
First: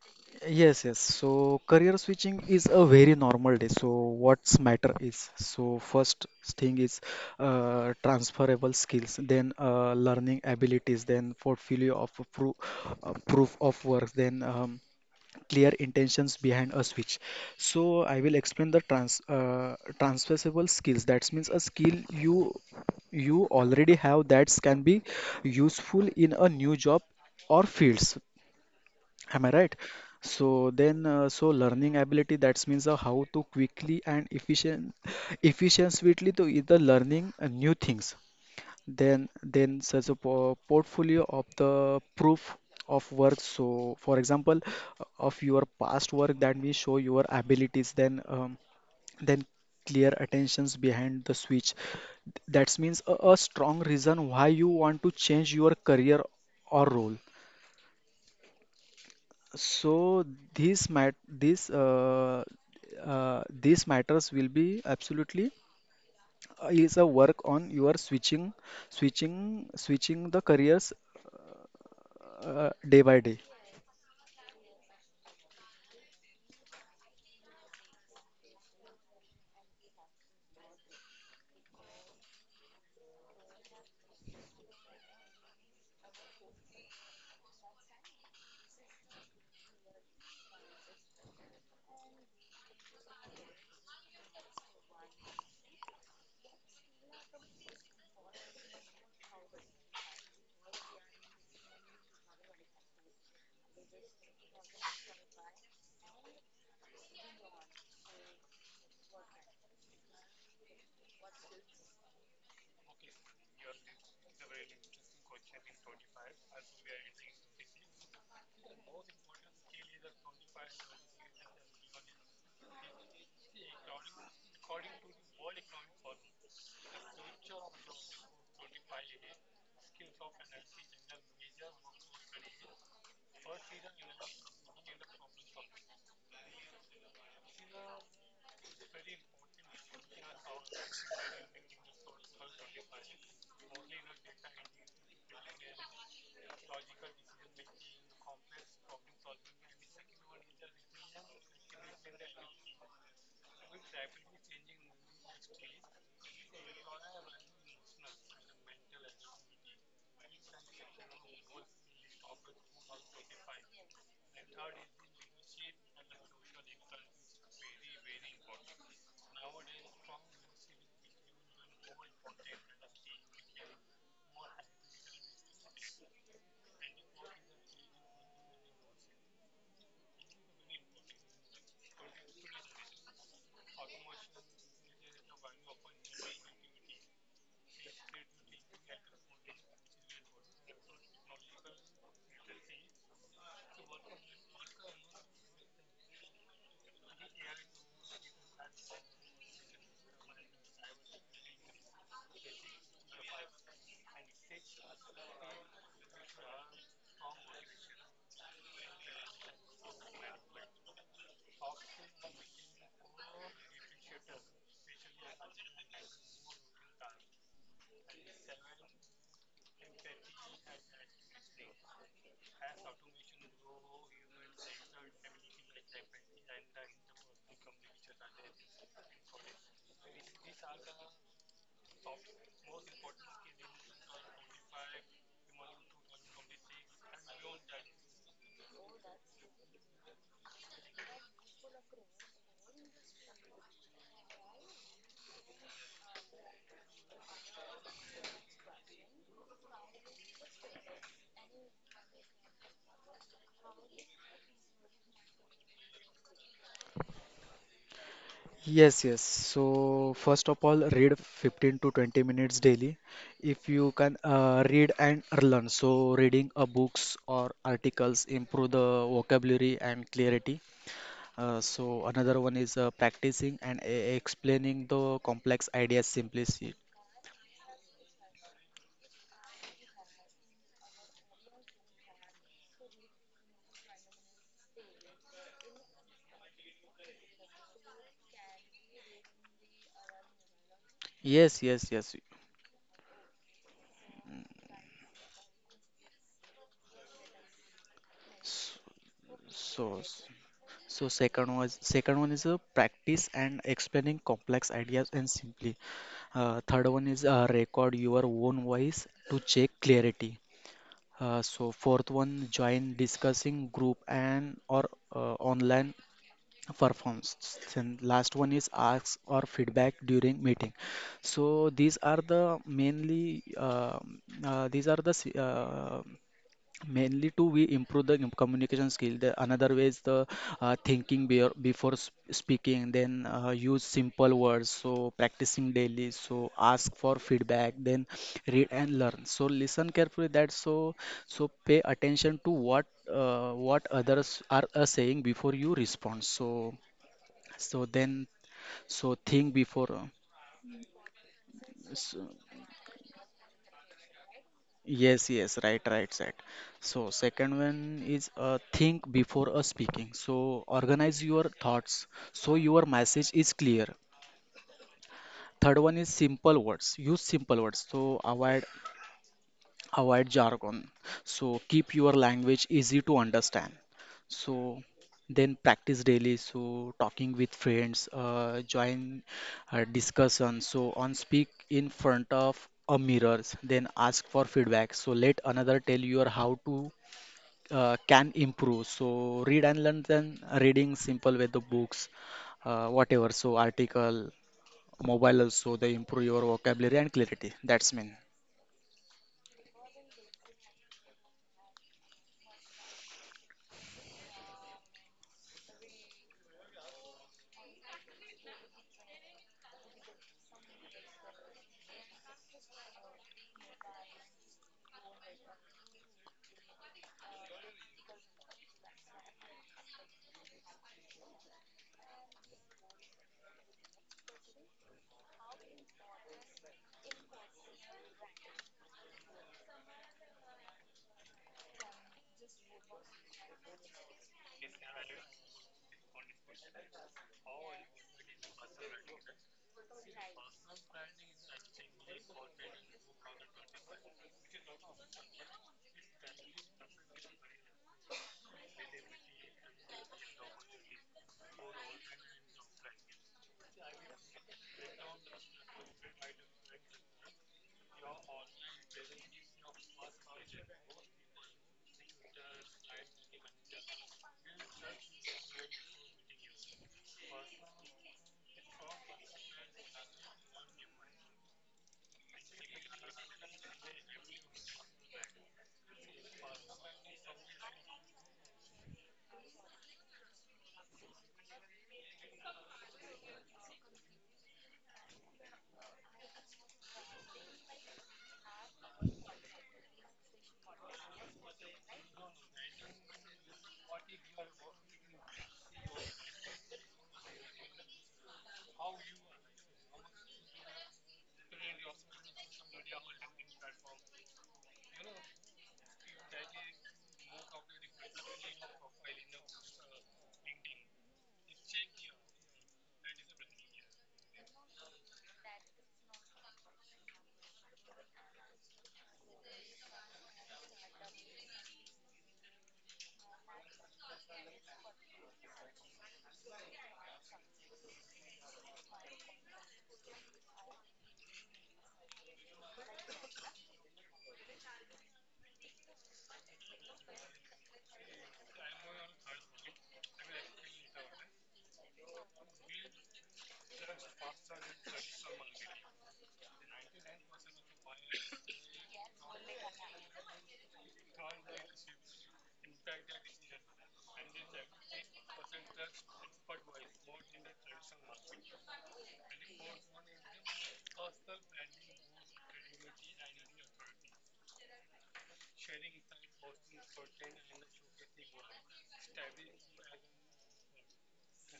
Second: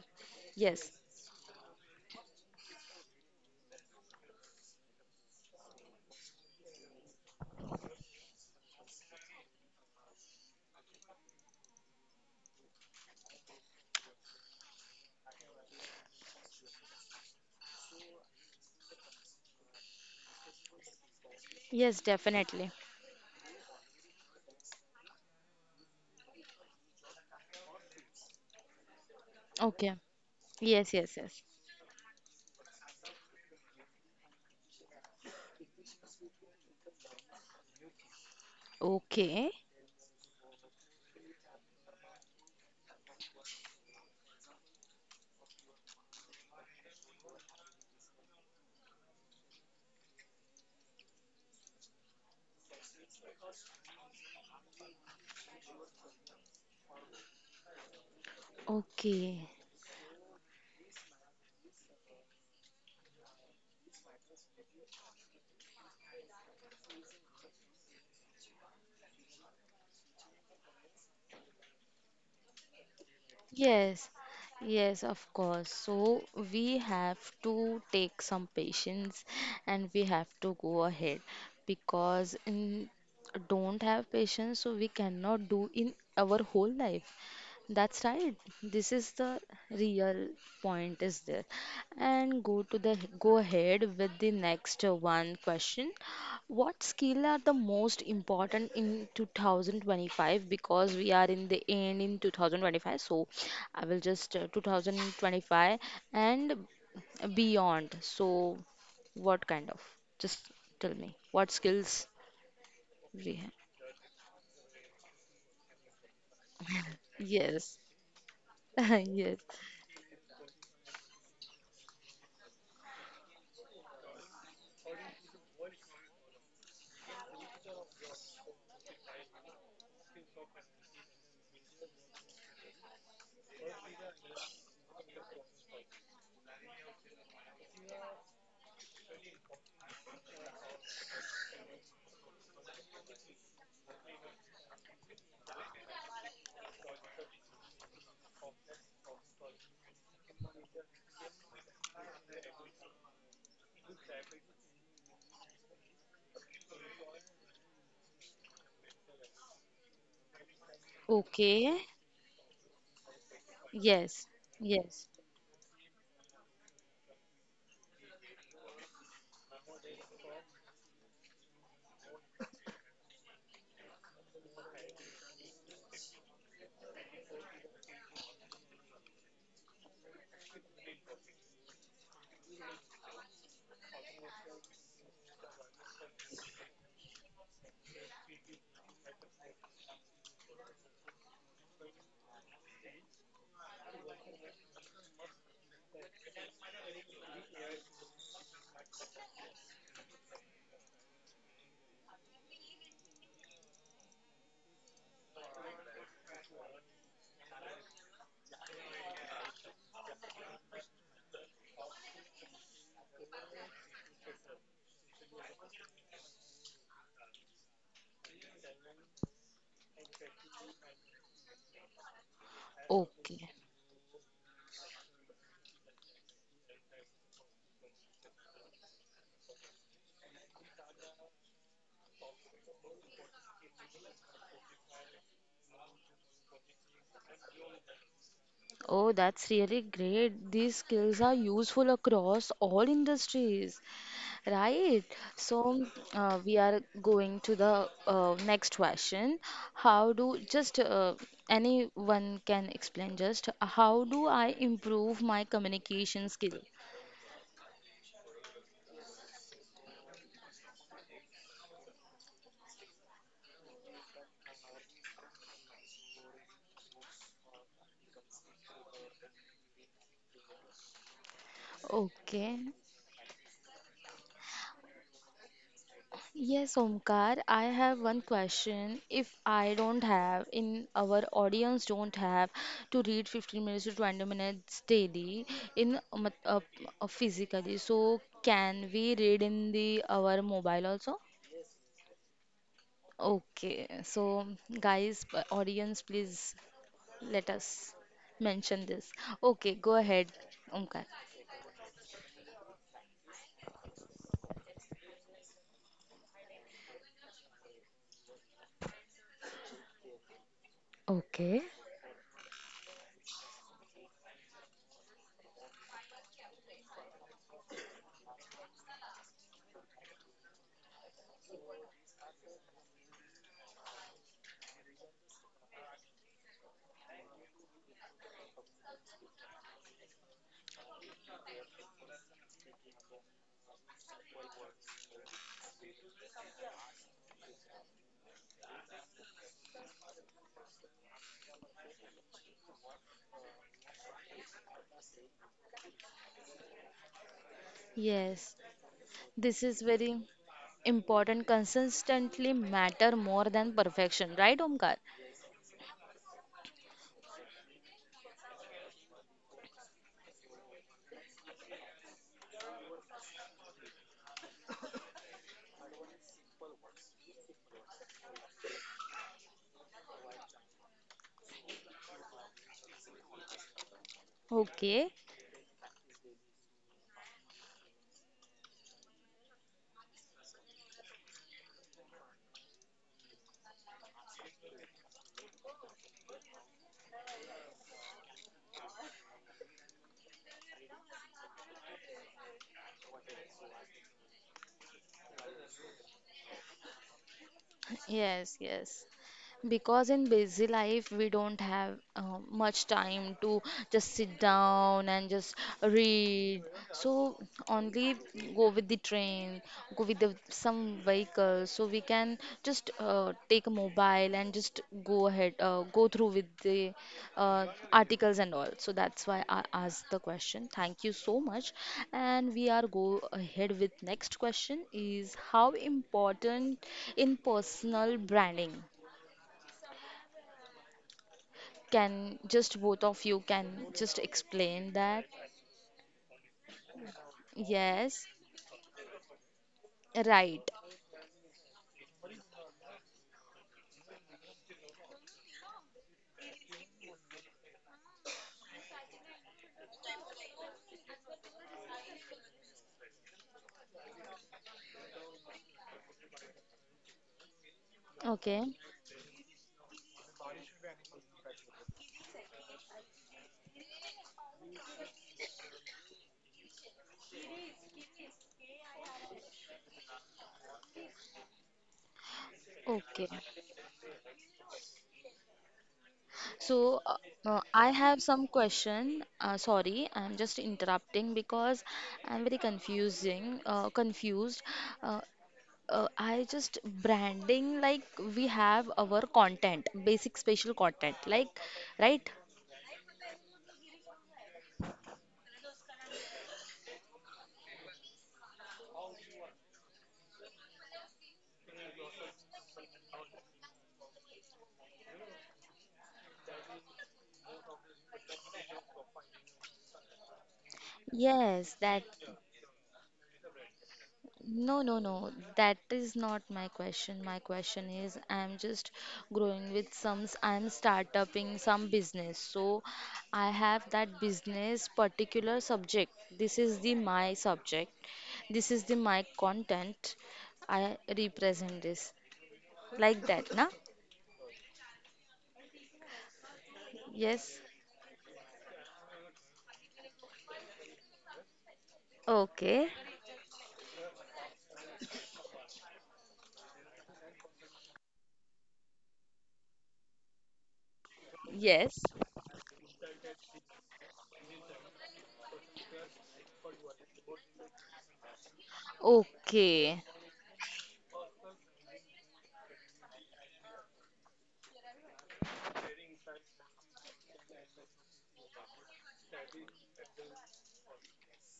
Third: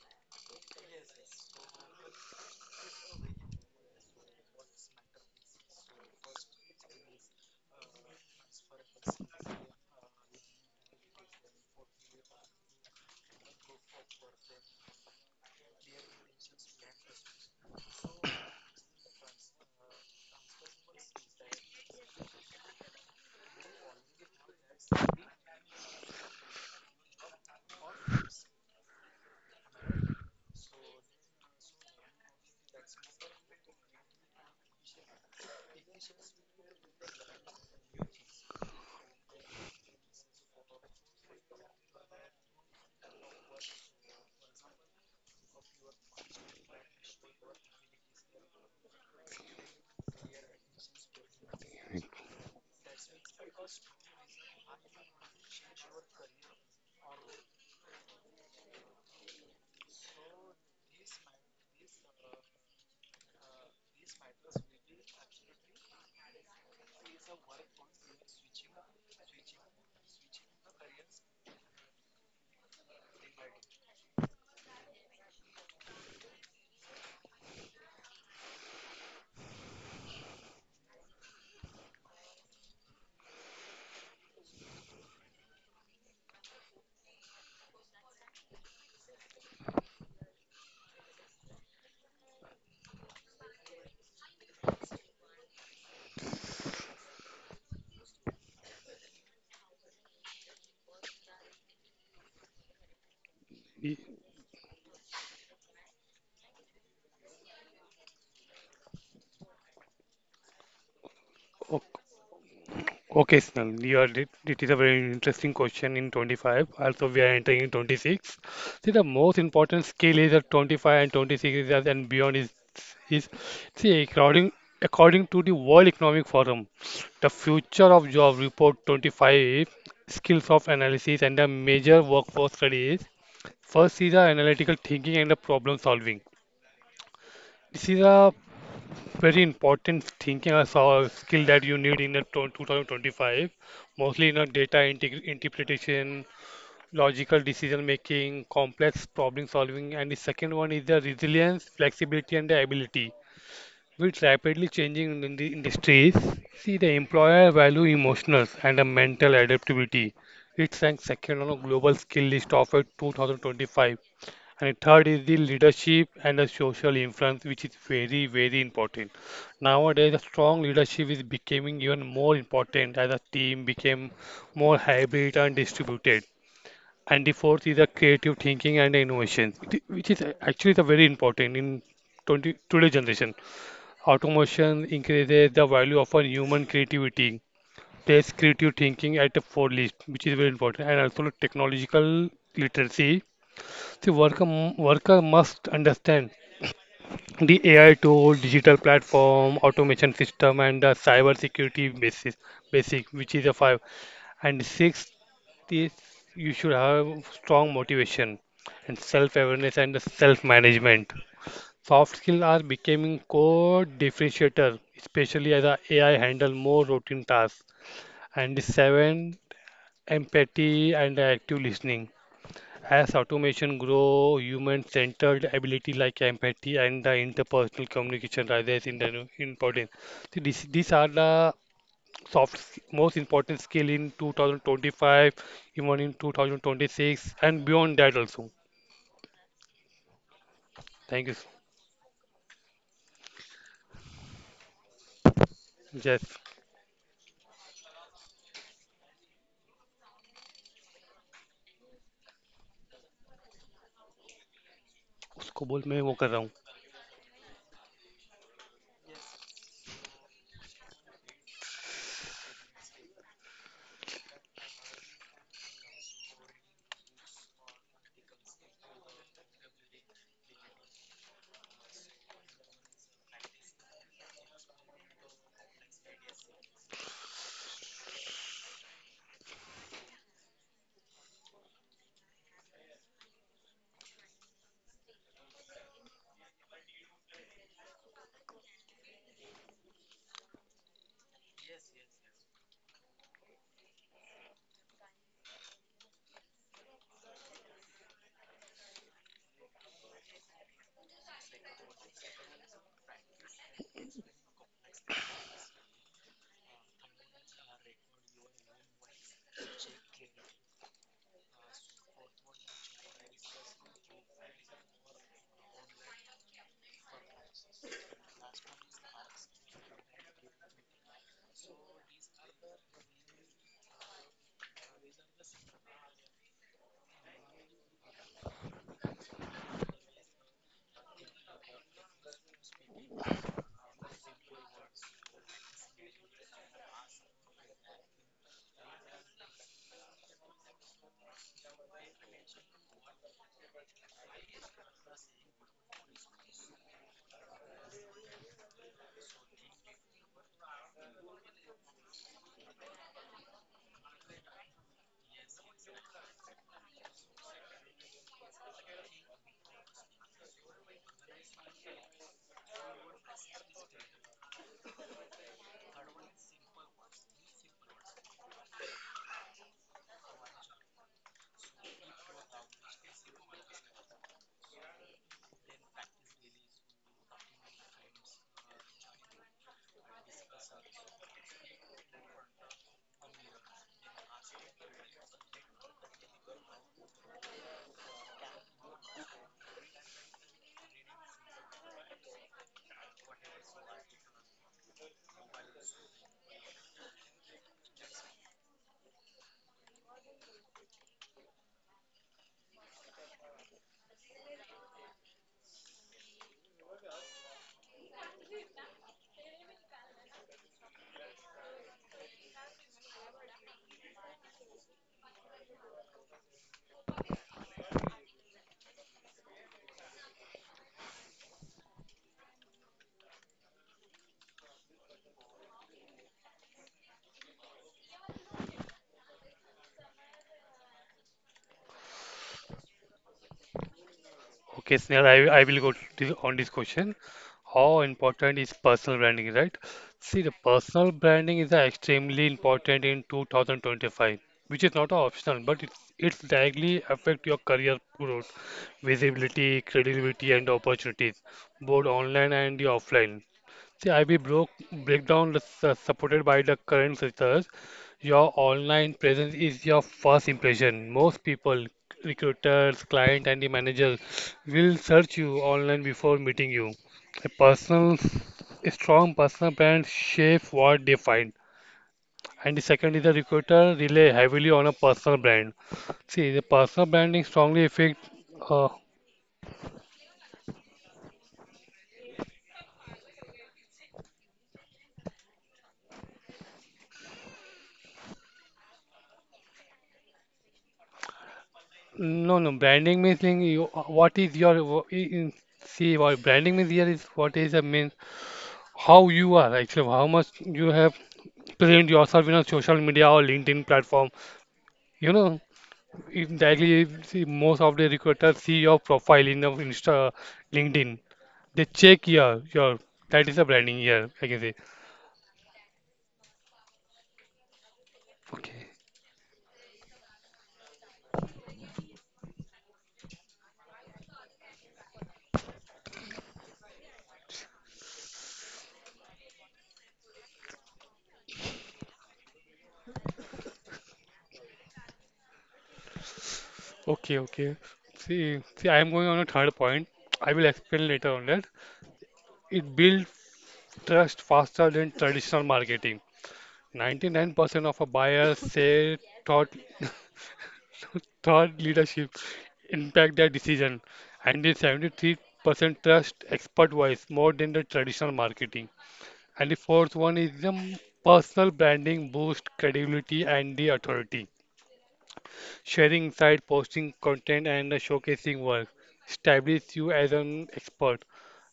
Speaker 3: Yes,
Speaker 1: Yes.
Speaker 3: yes. So career switching is a very normal day. So what's matter is, so first thing is, uh, transferable skills, then, uh, learning abilities, then portfolio of proof, uh, proof of work, then, um, clear intentions behind a switch. So I will explain the trans uh, transferable skills. That means a
Speaker 1: Yes,
Speaker 3: skill you
Speaker 1: definitely.
Speaker 3: you already have that can be useful in a new job or fields. Am I right?
Speaker 1: Okay.
Speaker 3: So
Speaker 1: Yes,
Speaker 3: then,
Speaker 1: yes,
Speaker 3: uh,
Speaker 1: yes.
Speaker 3: so learning ability that means, uh, how to quickly and efficient, efficiently to either learning, uh, new things. Then,
Speaker 1: Okay,
Speaker 3: then such a po portfolio of the proof of work. So, for example, uh, of your past work that we show your abilities. Then, um, then clear attentions behind the switch. That means a, a strong reason why you want to change your career or role.
Speaker 1: okay.
Speaker 3: So this mat this uh, uh, these matters will be absolutely, uh, is a work on your switching switching switching the careers, uh, day by day.
Speaker 1: Yes, yes, of course. So we have to take some patience and we have to go ahead because in don't have patience, so we cannot do in our whole life. That's right. This is the real point, is there? And go to the go ahead with the next uh, one question. What skill are the most important in twenty twenty-five? Because we are in the end in twenty twenty-five, so I will just uh, twenty twenty-five and beyond. So, what kind of? Just tell me what
Speaker 2: Y-
Speaker 1: skills
Speaker 2: Okay,
Speaker 1: we have.
Speaker 2: Snell, you are, it, it is a very interesting question in twenty-five. Also, we are entering in
Speaker 1: Yes,
Speaker 2: twenty-six. See, the most
Speaker 1: yes.
Speaker 2: important skill is at twenty-five and twenty-six is that and beyond is, is see, according, according to the World Economic Forum, the future of job report twenty-five skills of analysis and the major workforce study is first is the analytical thinking and the problem solving. This is a very important thinking as a skill that you need in a tw- twenty twenty-five, mostly in a data integ- interpretation logical decision making complex problem solving. And the second one is the resilience flexibility and the ability with rapidly changing in the industries. See the employer value emotional and the mental adaptability. It's ranked second on a
Speaker 1: Okay.
Speaker 2: global skill list of uh, twenty twenty-five.
Speaker 1: Yes,
Speaker 2: And
Speaker 1: yes.
Speaker 2: third is the leadership and the social influence, which is very, very important. Nowadays, a strong leadership is becoming even more important as a team became more hybrid and distributed. And the fourth is the creative thinking and innovation, it- which is actually the very important in twenty, today's generation. Automation increases the value of our human creativity, place creative thinking at the forelist, which is very important, and also technological literacy. The worker, worker must understand the A I tool, digital platform, automation system, and the cyber security basis, basic, which is a five. And six is you should have strong motivation and self-awareness and self-management. Soft skills are becoming core differentiator, especially as a AI handle more routine tasks. And the seven, empathy and active listening. As
Speaker 1: Okay.
Speaker 2: automation grow, human-centered ability like empathy and the interpersonal communication rises in the new- importance. So this, these are the soft, s- most important skill in two thousand twenty-five, even in two thousand twenty-six and beyond that also.
Speaker 1: Oh, that's really great. These
Speaker 2: Thank
Speaker 1: skills
Speaker 2: you.
Speaker 1: are useful across all industries, right? So,
Speaker 2: Yes,
Speaker 1: uh, we are going to the uh, next question. How do just uh, anyone can explain just how do I improve my
Speaker 2: उसको बोल मैं वो कर रहा
Speaker 1: communication
Speaker 2: हूँ.
Speaker 1: skill?
Speaker 3: Yes, yes. So first of all, read fifteen to twenty minutes daily. If you can, uh, read and learn, so reading a books or articles improve the vocabulary and clarity. Uh, so another one
Speaker 1: Okay.
Speaker 3: is, uh, practicing and e- explaining the complex ideas simplicity.
Speaker 1: Yes, Omkar, I have one question. If I don't have, in our audience don't have to read fifteen minutes to twenty minutes daily in a mat- uh, uh, physically, so can we read in the our mobile also?
Speaker 3: Yes, yes, yes.
Speaker 1: Okay, so guys, p- audience, please let us
Speaker 3: S-
Speaker 1: mention this. Okay, go
Speaker 3: So,
Speaker 1: ahead, Omkar.
Speaker 3: so second was second one is, uh, practice and explaining complex ideas and simply. Uh, third one is, uh, record your own voice to check clarity. Uh,
Speaker 1: Okay.
Speaker 3: so fourth one, join discussing group and or, uh, online performs, and last one is asks or feedback during meeting. So these are the mainly, uh, uh, these are the s- uh, mainly to we improve the im- communication skill. The another way is the, uh, thinking be- before s- speaking. Then, uh, use simple words, so practicing daily, so ask for feedback, then read and learn, so listen carefully that. So so pay attention to what, uh, what others are, uh, saying before you respond. so so then,
Speaker 1: Yes.
Speaker 3: so think
Speaker 1: This is
Speaker 3: before. uh,
Speaker 1: very important.
Speaker 3: So,
Speaker 1: Consistently matter more than perfection, right, Omkar?
Speaker 3: yes, yes, right, right, set. So second one is, uh, think before, uh, speaking. So organize your thoughts so your message is clear. Third one is simple words. Use simple words. So avoid avoid jargon, so keep your language easy to understand. So
Speaker 1: Okay.
Speaker 3: then practice daily, so talking with friends, uh, join, uh, discussion. So on speak in front of a mirrors, then ask for feedback, so let another tell you how to, uh, can improve. So read and learn, then reading simple with the books, uh, whatever, so article mobile also they improve your vocabulary and clarity, that's mean.
Speaker 1: Yes, yes. Because in busy life, we don't have uh, much time to just sit down and just read. So only go with the train, go with the, some vehicle, so we can just uh, take a mobile and just go ahead, uh, go through with the uh, articles and all. So that's why I asked the question. Thank you so much. And we are go ahead with next question is how important in personal branding? Can just both of you can just
Speaker 2: Okay,
Speaker 1: explain
Speaker 2: Snehal,
Speaker 1: that?
Speaker 2: I, I will go to on this question. How
Speaker 1: Yes,
Speaker 2: important is personal branding, right? See, the
Speaker 1: right.
Speaker 2: personal branding is uh, extremely important in twenty twenty-five, which is not optional, but it's it's directly affect your career growth, visibility, credibility, and opportunities, both online and the offline. The I B broke breakdown is uh, supported by the current research. Your
Speaker 1: Okay,
Speaker 2: online presence is your first impression. Most people, recruiters, client, and the managers will search you online before meeting you. A personal, a strong personal brand shapes what they find. And the second is the
Speaker 1: okay.
Speaker 2: recruiter rely heavily on a personal brand. See, the personal
Speaker 1: So
Speaker 2: branding
Speaker 1: uh,
Speaker 2: strongly
Speaker 1: uh,
Speaker 2: affect
Speaker 1: I have some
Speaker 2: uh,
Speaker 1: question. Uh, sorry, I'm just interrupting because I'm very confusing, uh, confused. Uh, uh, I just branding like we have our content, basic special content, like
Speaker 2: No,
Speaker 1: right?
Speaker 2: no. Branding means in you, what is your wo- i- in, see what branding means here is what is the means how you are actually how much you have present yourself in a social media or LinkedIn platform. You know, if directly see most of the recruiters see your profile in the Insta, LinkedIn. They
Speaker 1: Yes, that.
Speaker 2: check your your that is a branding here. I can say
Speaker 1: No, no, no. That is not my question. My question is I'm
Speaker 2: okay,
Speaker 1: just growing with some, I'm start upping some business. So I have that business particular subject. This is the my subject. This is the my content. I represent this. Like that, na?
Speaker 2: okay,
Speaker 1: Yes.
Speaker 2: okay. See, see, I am going on a third point. I will explain later on that.
Speaker 1: Okay.
Speaker 2: It builds trust faster than traditional marketing. ninety-nine percent of our buyers say thought thought
Speaker 1: Yes.
Speaker 2: leadership impact their decision, and the seventy-three percent trust expert voice more than the traditional marketing. And the
Speaker 1: Okay.
Speaker 2: fourth one is the personal branding boost credibility and the authority. Sharing insight, posting content, and the showcasing work establish you as an expert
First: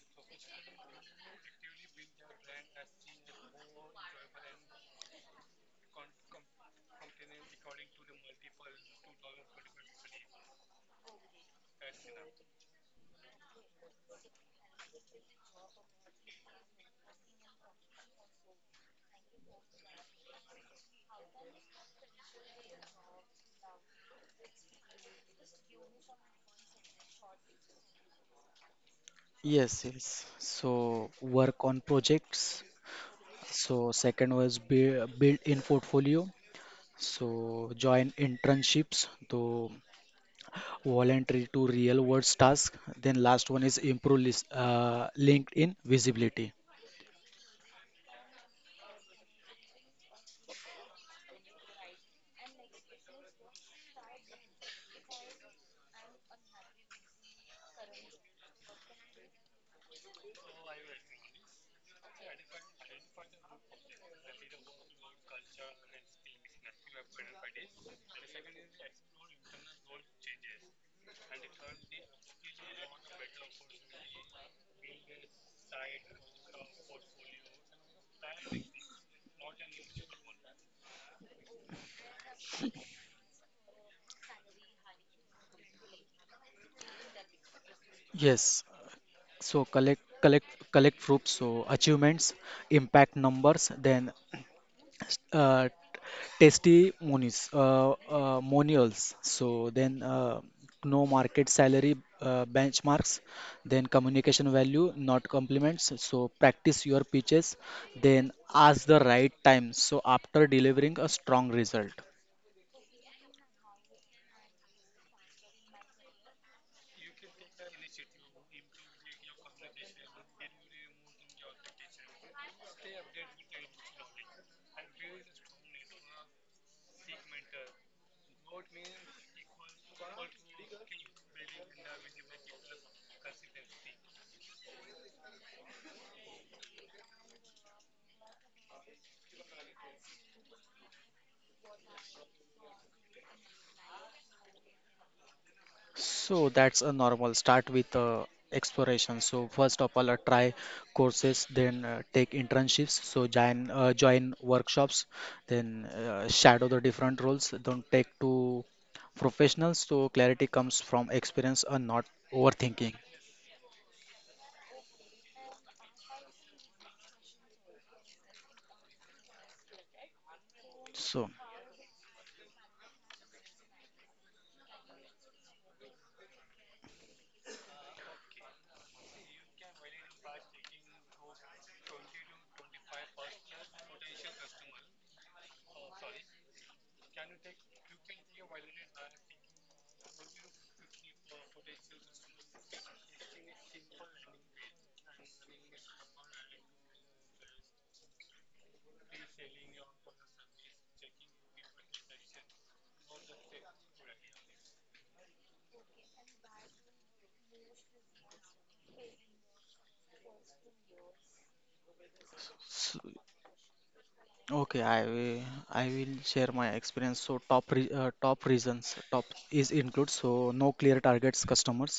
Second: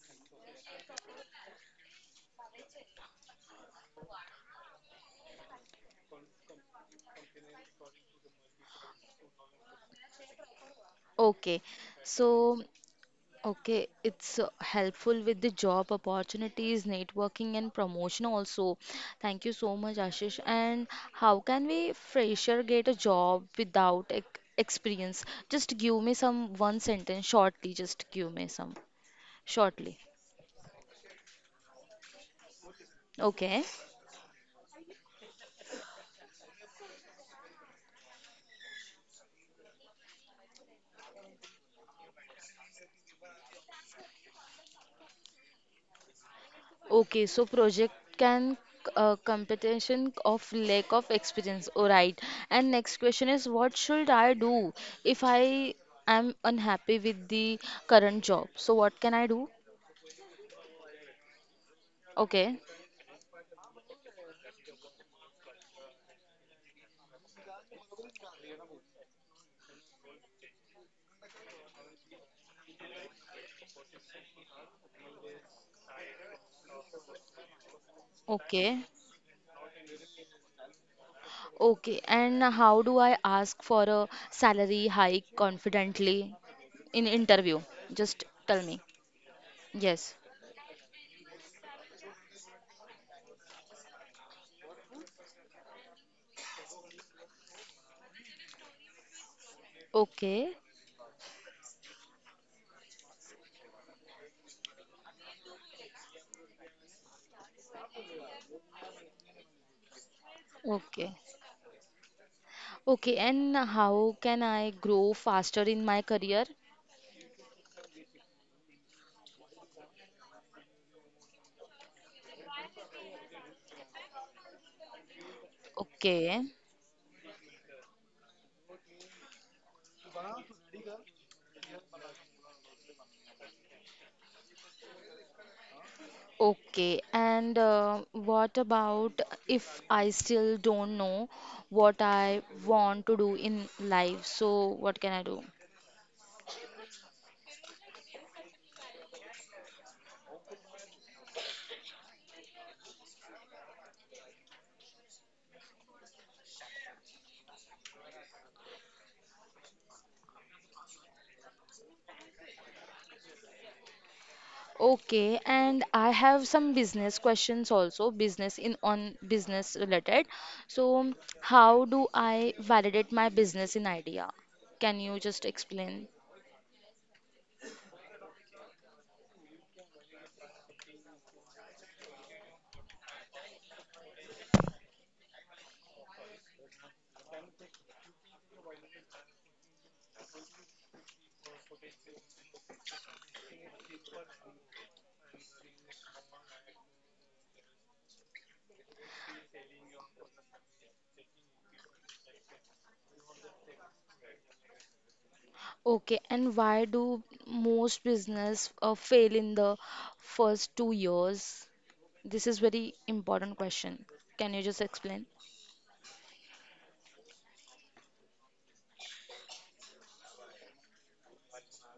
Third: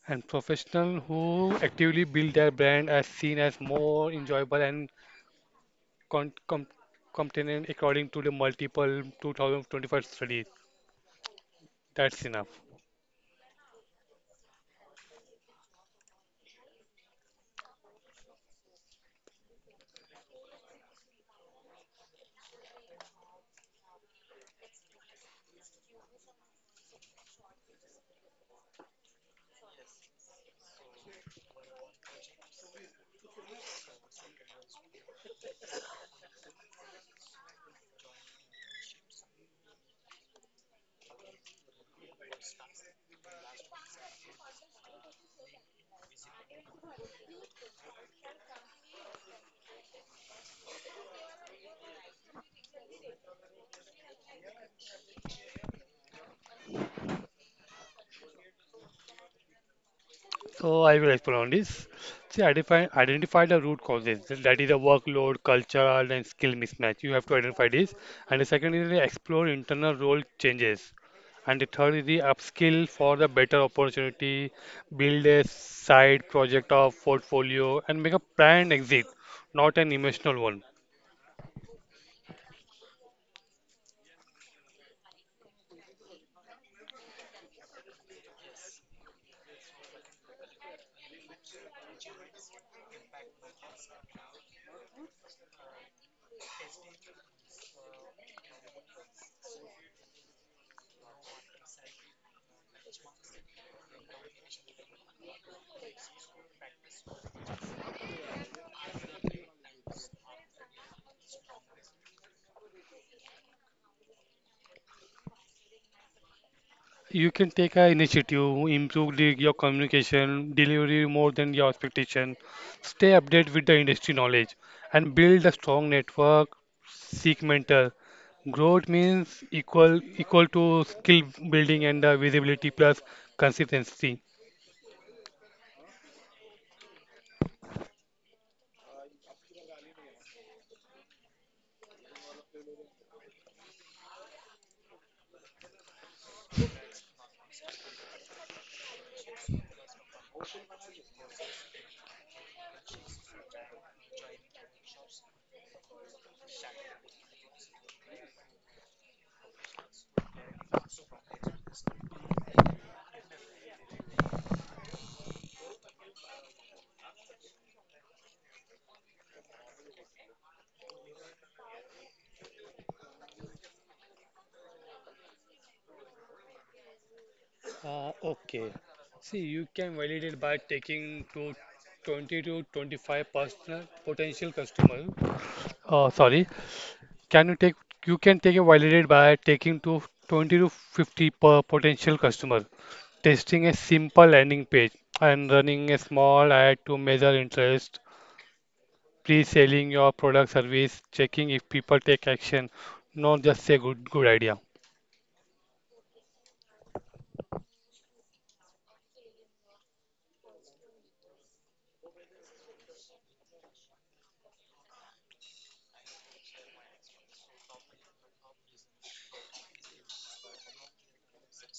Speaker 2: and professional who actively build their brand as seen as more enjoyable and con- com- continent according to the multiple two thousand twenty-five studies.
Speaker 1: Okay.
Speaker 2: That's enough.
Speaker 1: So okay, it's uh, helpful with the job opportunities, networking, and promotion also. Thank you so much, Ashish. And how can we fresher get a job without ex experience? Just give me some one sentence shortly. Just give me some
Speaker 3: Yes,
Speaker 1: shortly.
Speaker 3: yes. So work on projects.
Speaker 1: Okay.
Speaker 3: So second was build, build in portfolio. So join internships, to voluntary to real world task. Then last one is improve list, uh, LinkedIn visibility.
Speaker 1: Okay, so project can uh, competition of lack of experience. All right. And next question is, what should I do if I am unhappy with the current job? So what can I do?
Speaker 2: So I will explain on this. See,
Speaker 1: Okay.
Speaker 2: identify identify the root causes. That is the workload, cultural, and skill mismatch. You have to identify this. And the second is the explore internal role changes. And the third is the upskill for the better opportunity, build a side project or portfolio, and make a planned
Speaker 1: Okay.
Speaker 2: exit, not an emotional one.
Speaker 1: Okay. And how do I ask for a salary hike confidently in interview? Just tell
Speaker 3: Yes.
Speaker 1: me.
Speaker 3: So collect
Speaker 1: Yes.
Speaker 3: collect collect proofs. So achievements, impact numbers. Then, uh, testimonies, uh, uh, monials. So then, uh,
Speaker 1: Okay.
Speaker 3: no market salary, uh, benchmarks. Then communication value, not compliments. So practice your pitches, then ask the right time. So after delivering a
Speaker 1: Okay.
Speaker 3: strong result.
Speaker 1: Okay. And how can I grow faster in my career?
Speaker 2: You can take a initiative, improve the, your communication, delivery more than your expectation, stay updated with the industry knowledge, and build a strong
Speaker 1: Okay.
Speaker 2: network. Seek mentor. Growth means equal equal to skill building and uh, visibility plus consistency.
Speaker 1: Okay, and uh, what about if I still don't know what I want to do in life? So, what can I do?
Speaker 3: So that's a normal start with, uh, exploration. So first of all, uh, try courses, then, uh, take internships. So join uh, join workshops, then, uh, shadow the different roles. Don't take to professionals. So clarity comes from experience and not overthinking.
Speaker 1: Okay, and I have some business questions also, business in on business related. So,
Speaker 3: So,
Speaker 1: how do I validate my business in idea? Can you just explain?
Speaker 2: Uh, okay. See, you can validate by taking to twenty to twenty-five personal potential customer. Uh, sorry, Can you take you can take a validate by taking to twenty to fifty per potential customer, testing a simple landing page and running a small ad to measure interest, pre-selling your product service, checking if people take action, not just say good good idea.
Speaker 1: Okay, and why do most business uh, fail in the first two years? This is
Speaker 3: s
Speaker 1: very important question. Can you
Speaker 3: okay,
Speaker 1: just
Speaker 3: I
Speaker 1: explain?
Speaker 3: will I will share my experience. So top re, uh, top reasons top is include, so no clear targets customers,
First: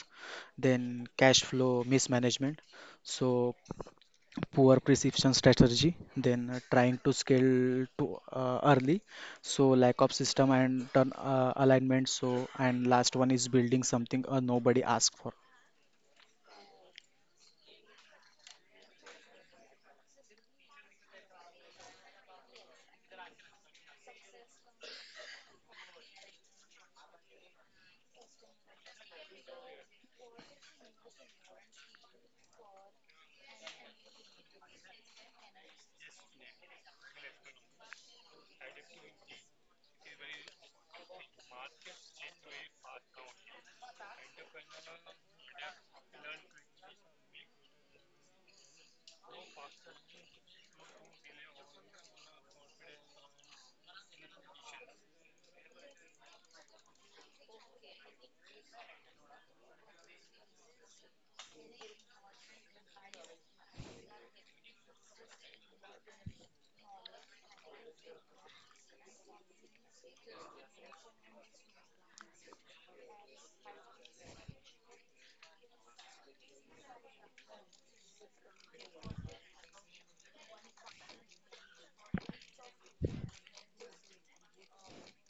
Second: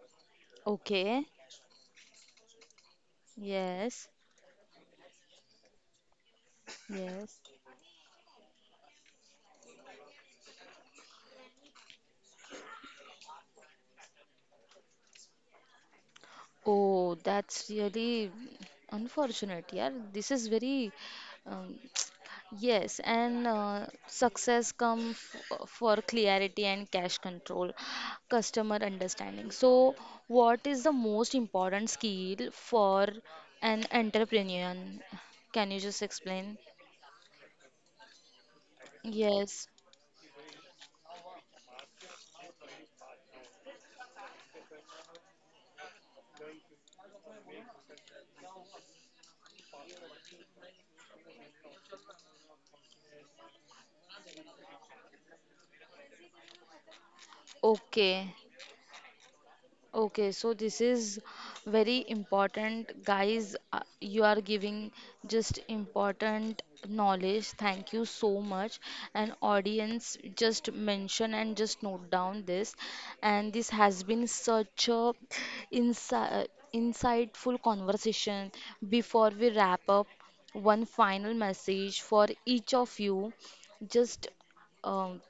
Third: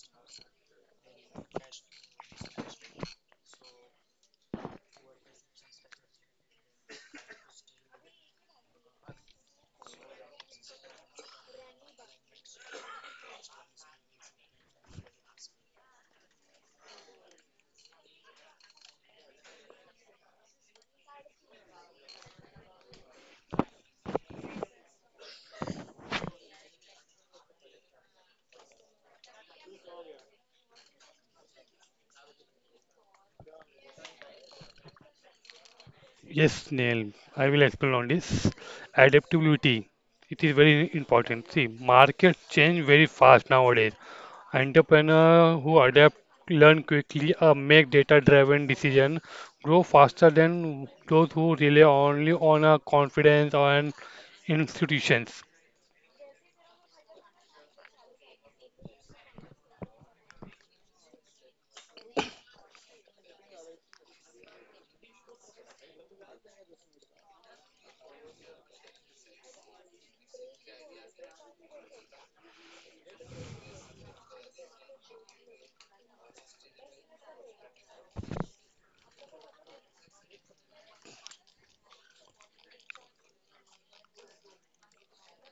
Speaker 3: then
Speaker 1: Okay.
Speaker 3: cash flow mismanagement, so
Speaker 1: Yes.
Speaker 3: poor precision strategy, then, uh, trying to
Speaker 1: Yes.
Speaker 3: scale to, uh, early, so lack of system and turn, uh, alignment, so and last one is building something, uh, nobody asked for.
Speaker 1: Oh, that's really unfortunate, yeah. This is very, um, yes, and uh, success come f for clarity and cash control, customer understanding. So, what is the most important skill for an entrepreneur? Can you just
Speaker 2: Yes,
Speaker 1: explain?
Speaker 2: Neil, I will explain on this.
Speaker 1: Yes.
Speaker 2: Adaptability. It is very important. See, markets change very fast nowadays. Entrepreneurs who adapt, learn quickly, uh, make data-driven decisions, grow faster than those who rely only on a confidence on institutions.
Speaker 1: Okay. Okay, so this is very important, guys. Uh, You are giving just important knowledge. Thank you so much. And audience, just mention and just note down this. And this has been such a insi- uh, insightful conversation. Before we wrap up, one final message for each of you. Just um,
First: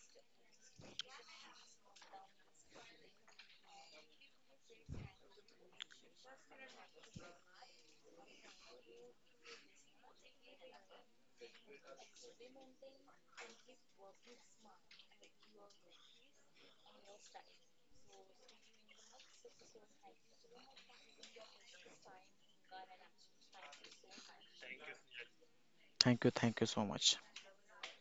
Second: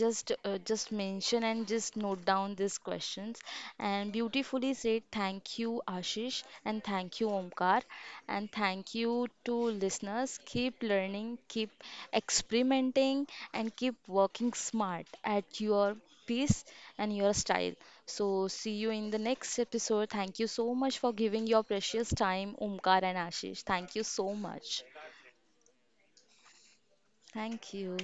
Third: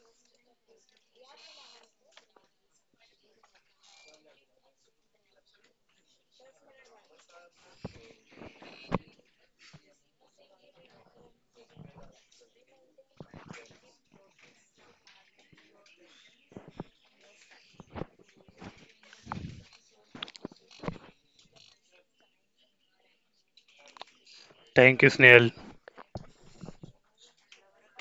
Speaker 1: just uh, just mention and just note down these questions. And beautifully said, thank you, Ashish, and thank you, Omkar, and thank you to listeners. Keep learning, keep experimenting, and keep working smart at your pace and your style. So see you in the next episode. Thank you so much for giving your precious time, Omkar and Ashish. Thank you so much.
Speaker 2: Thank you, Snail.
Speaker 3: Thank you thank you so much.
Speaker 1: Thank you.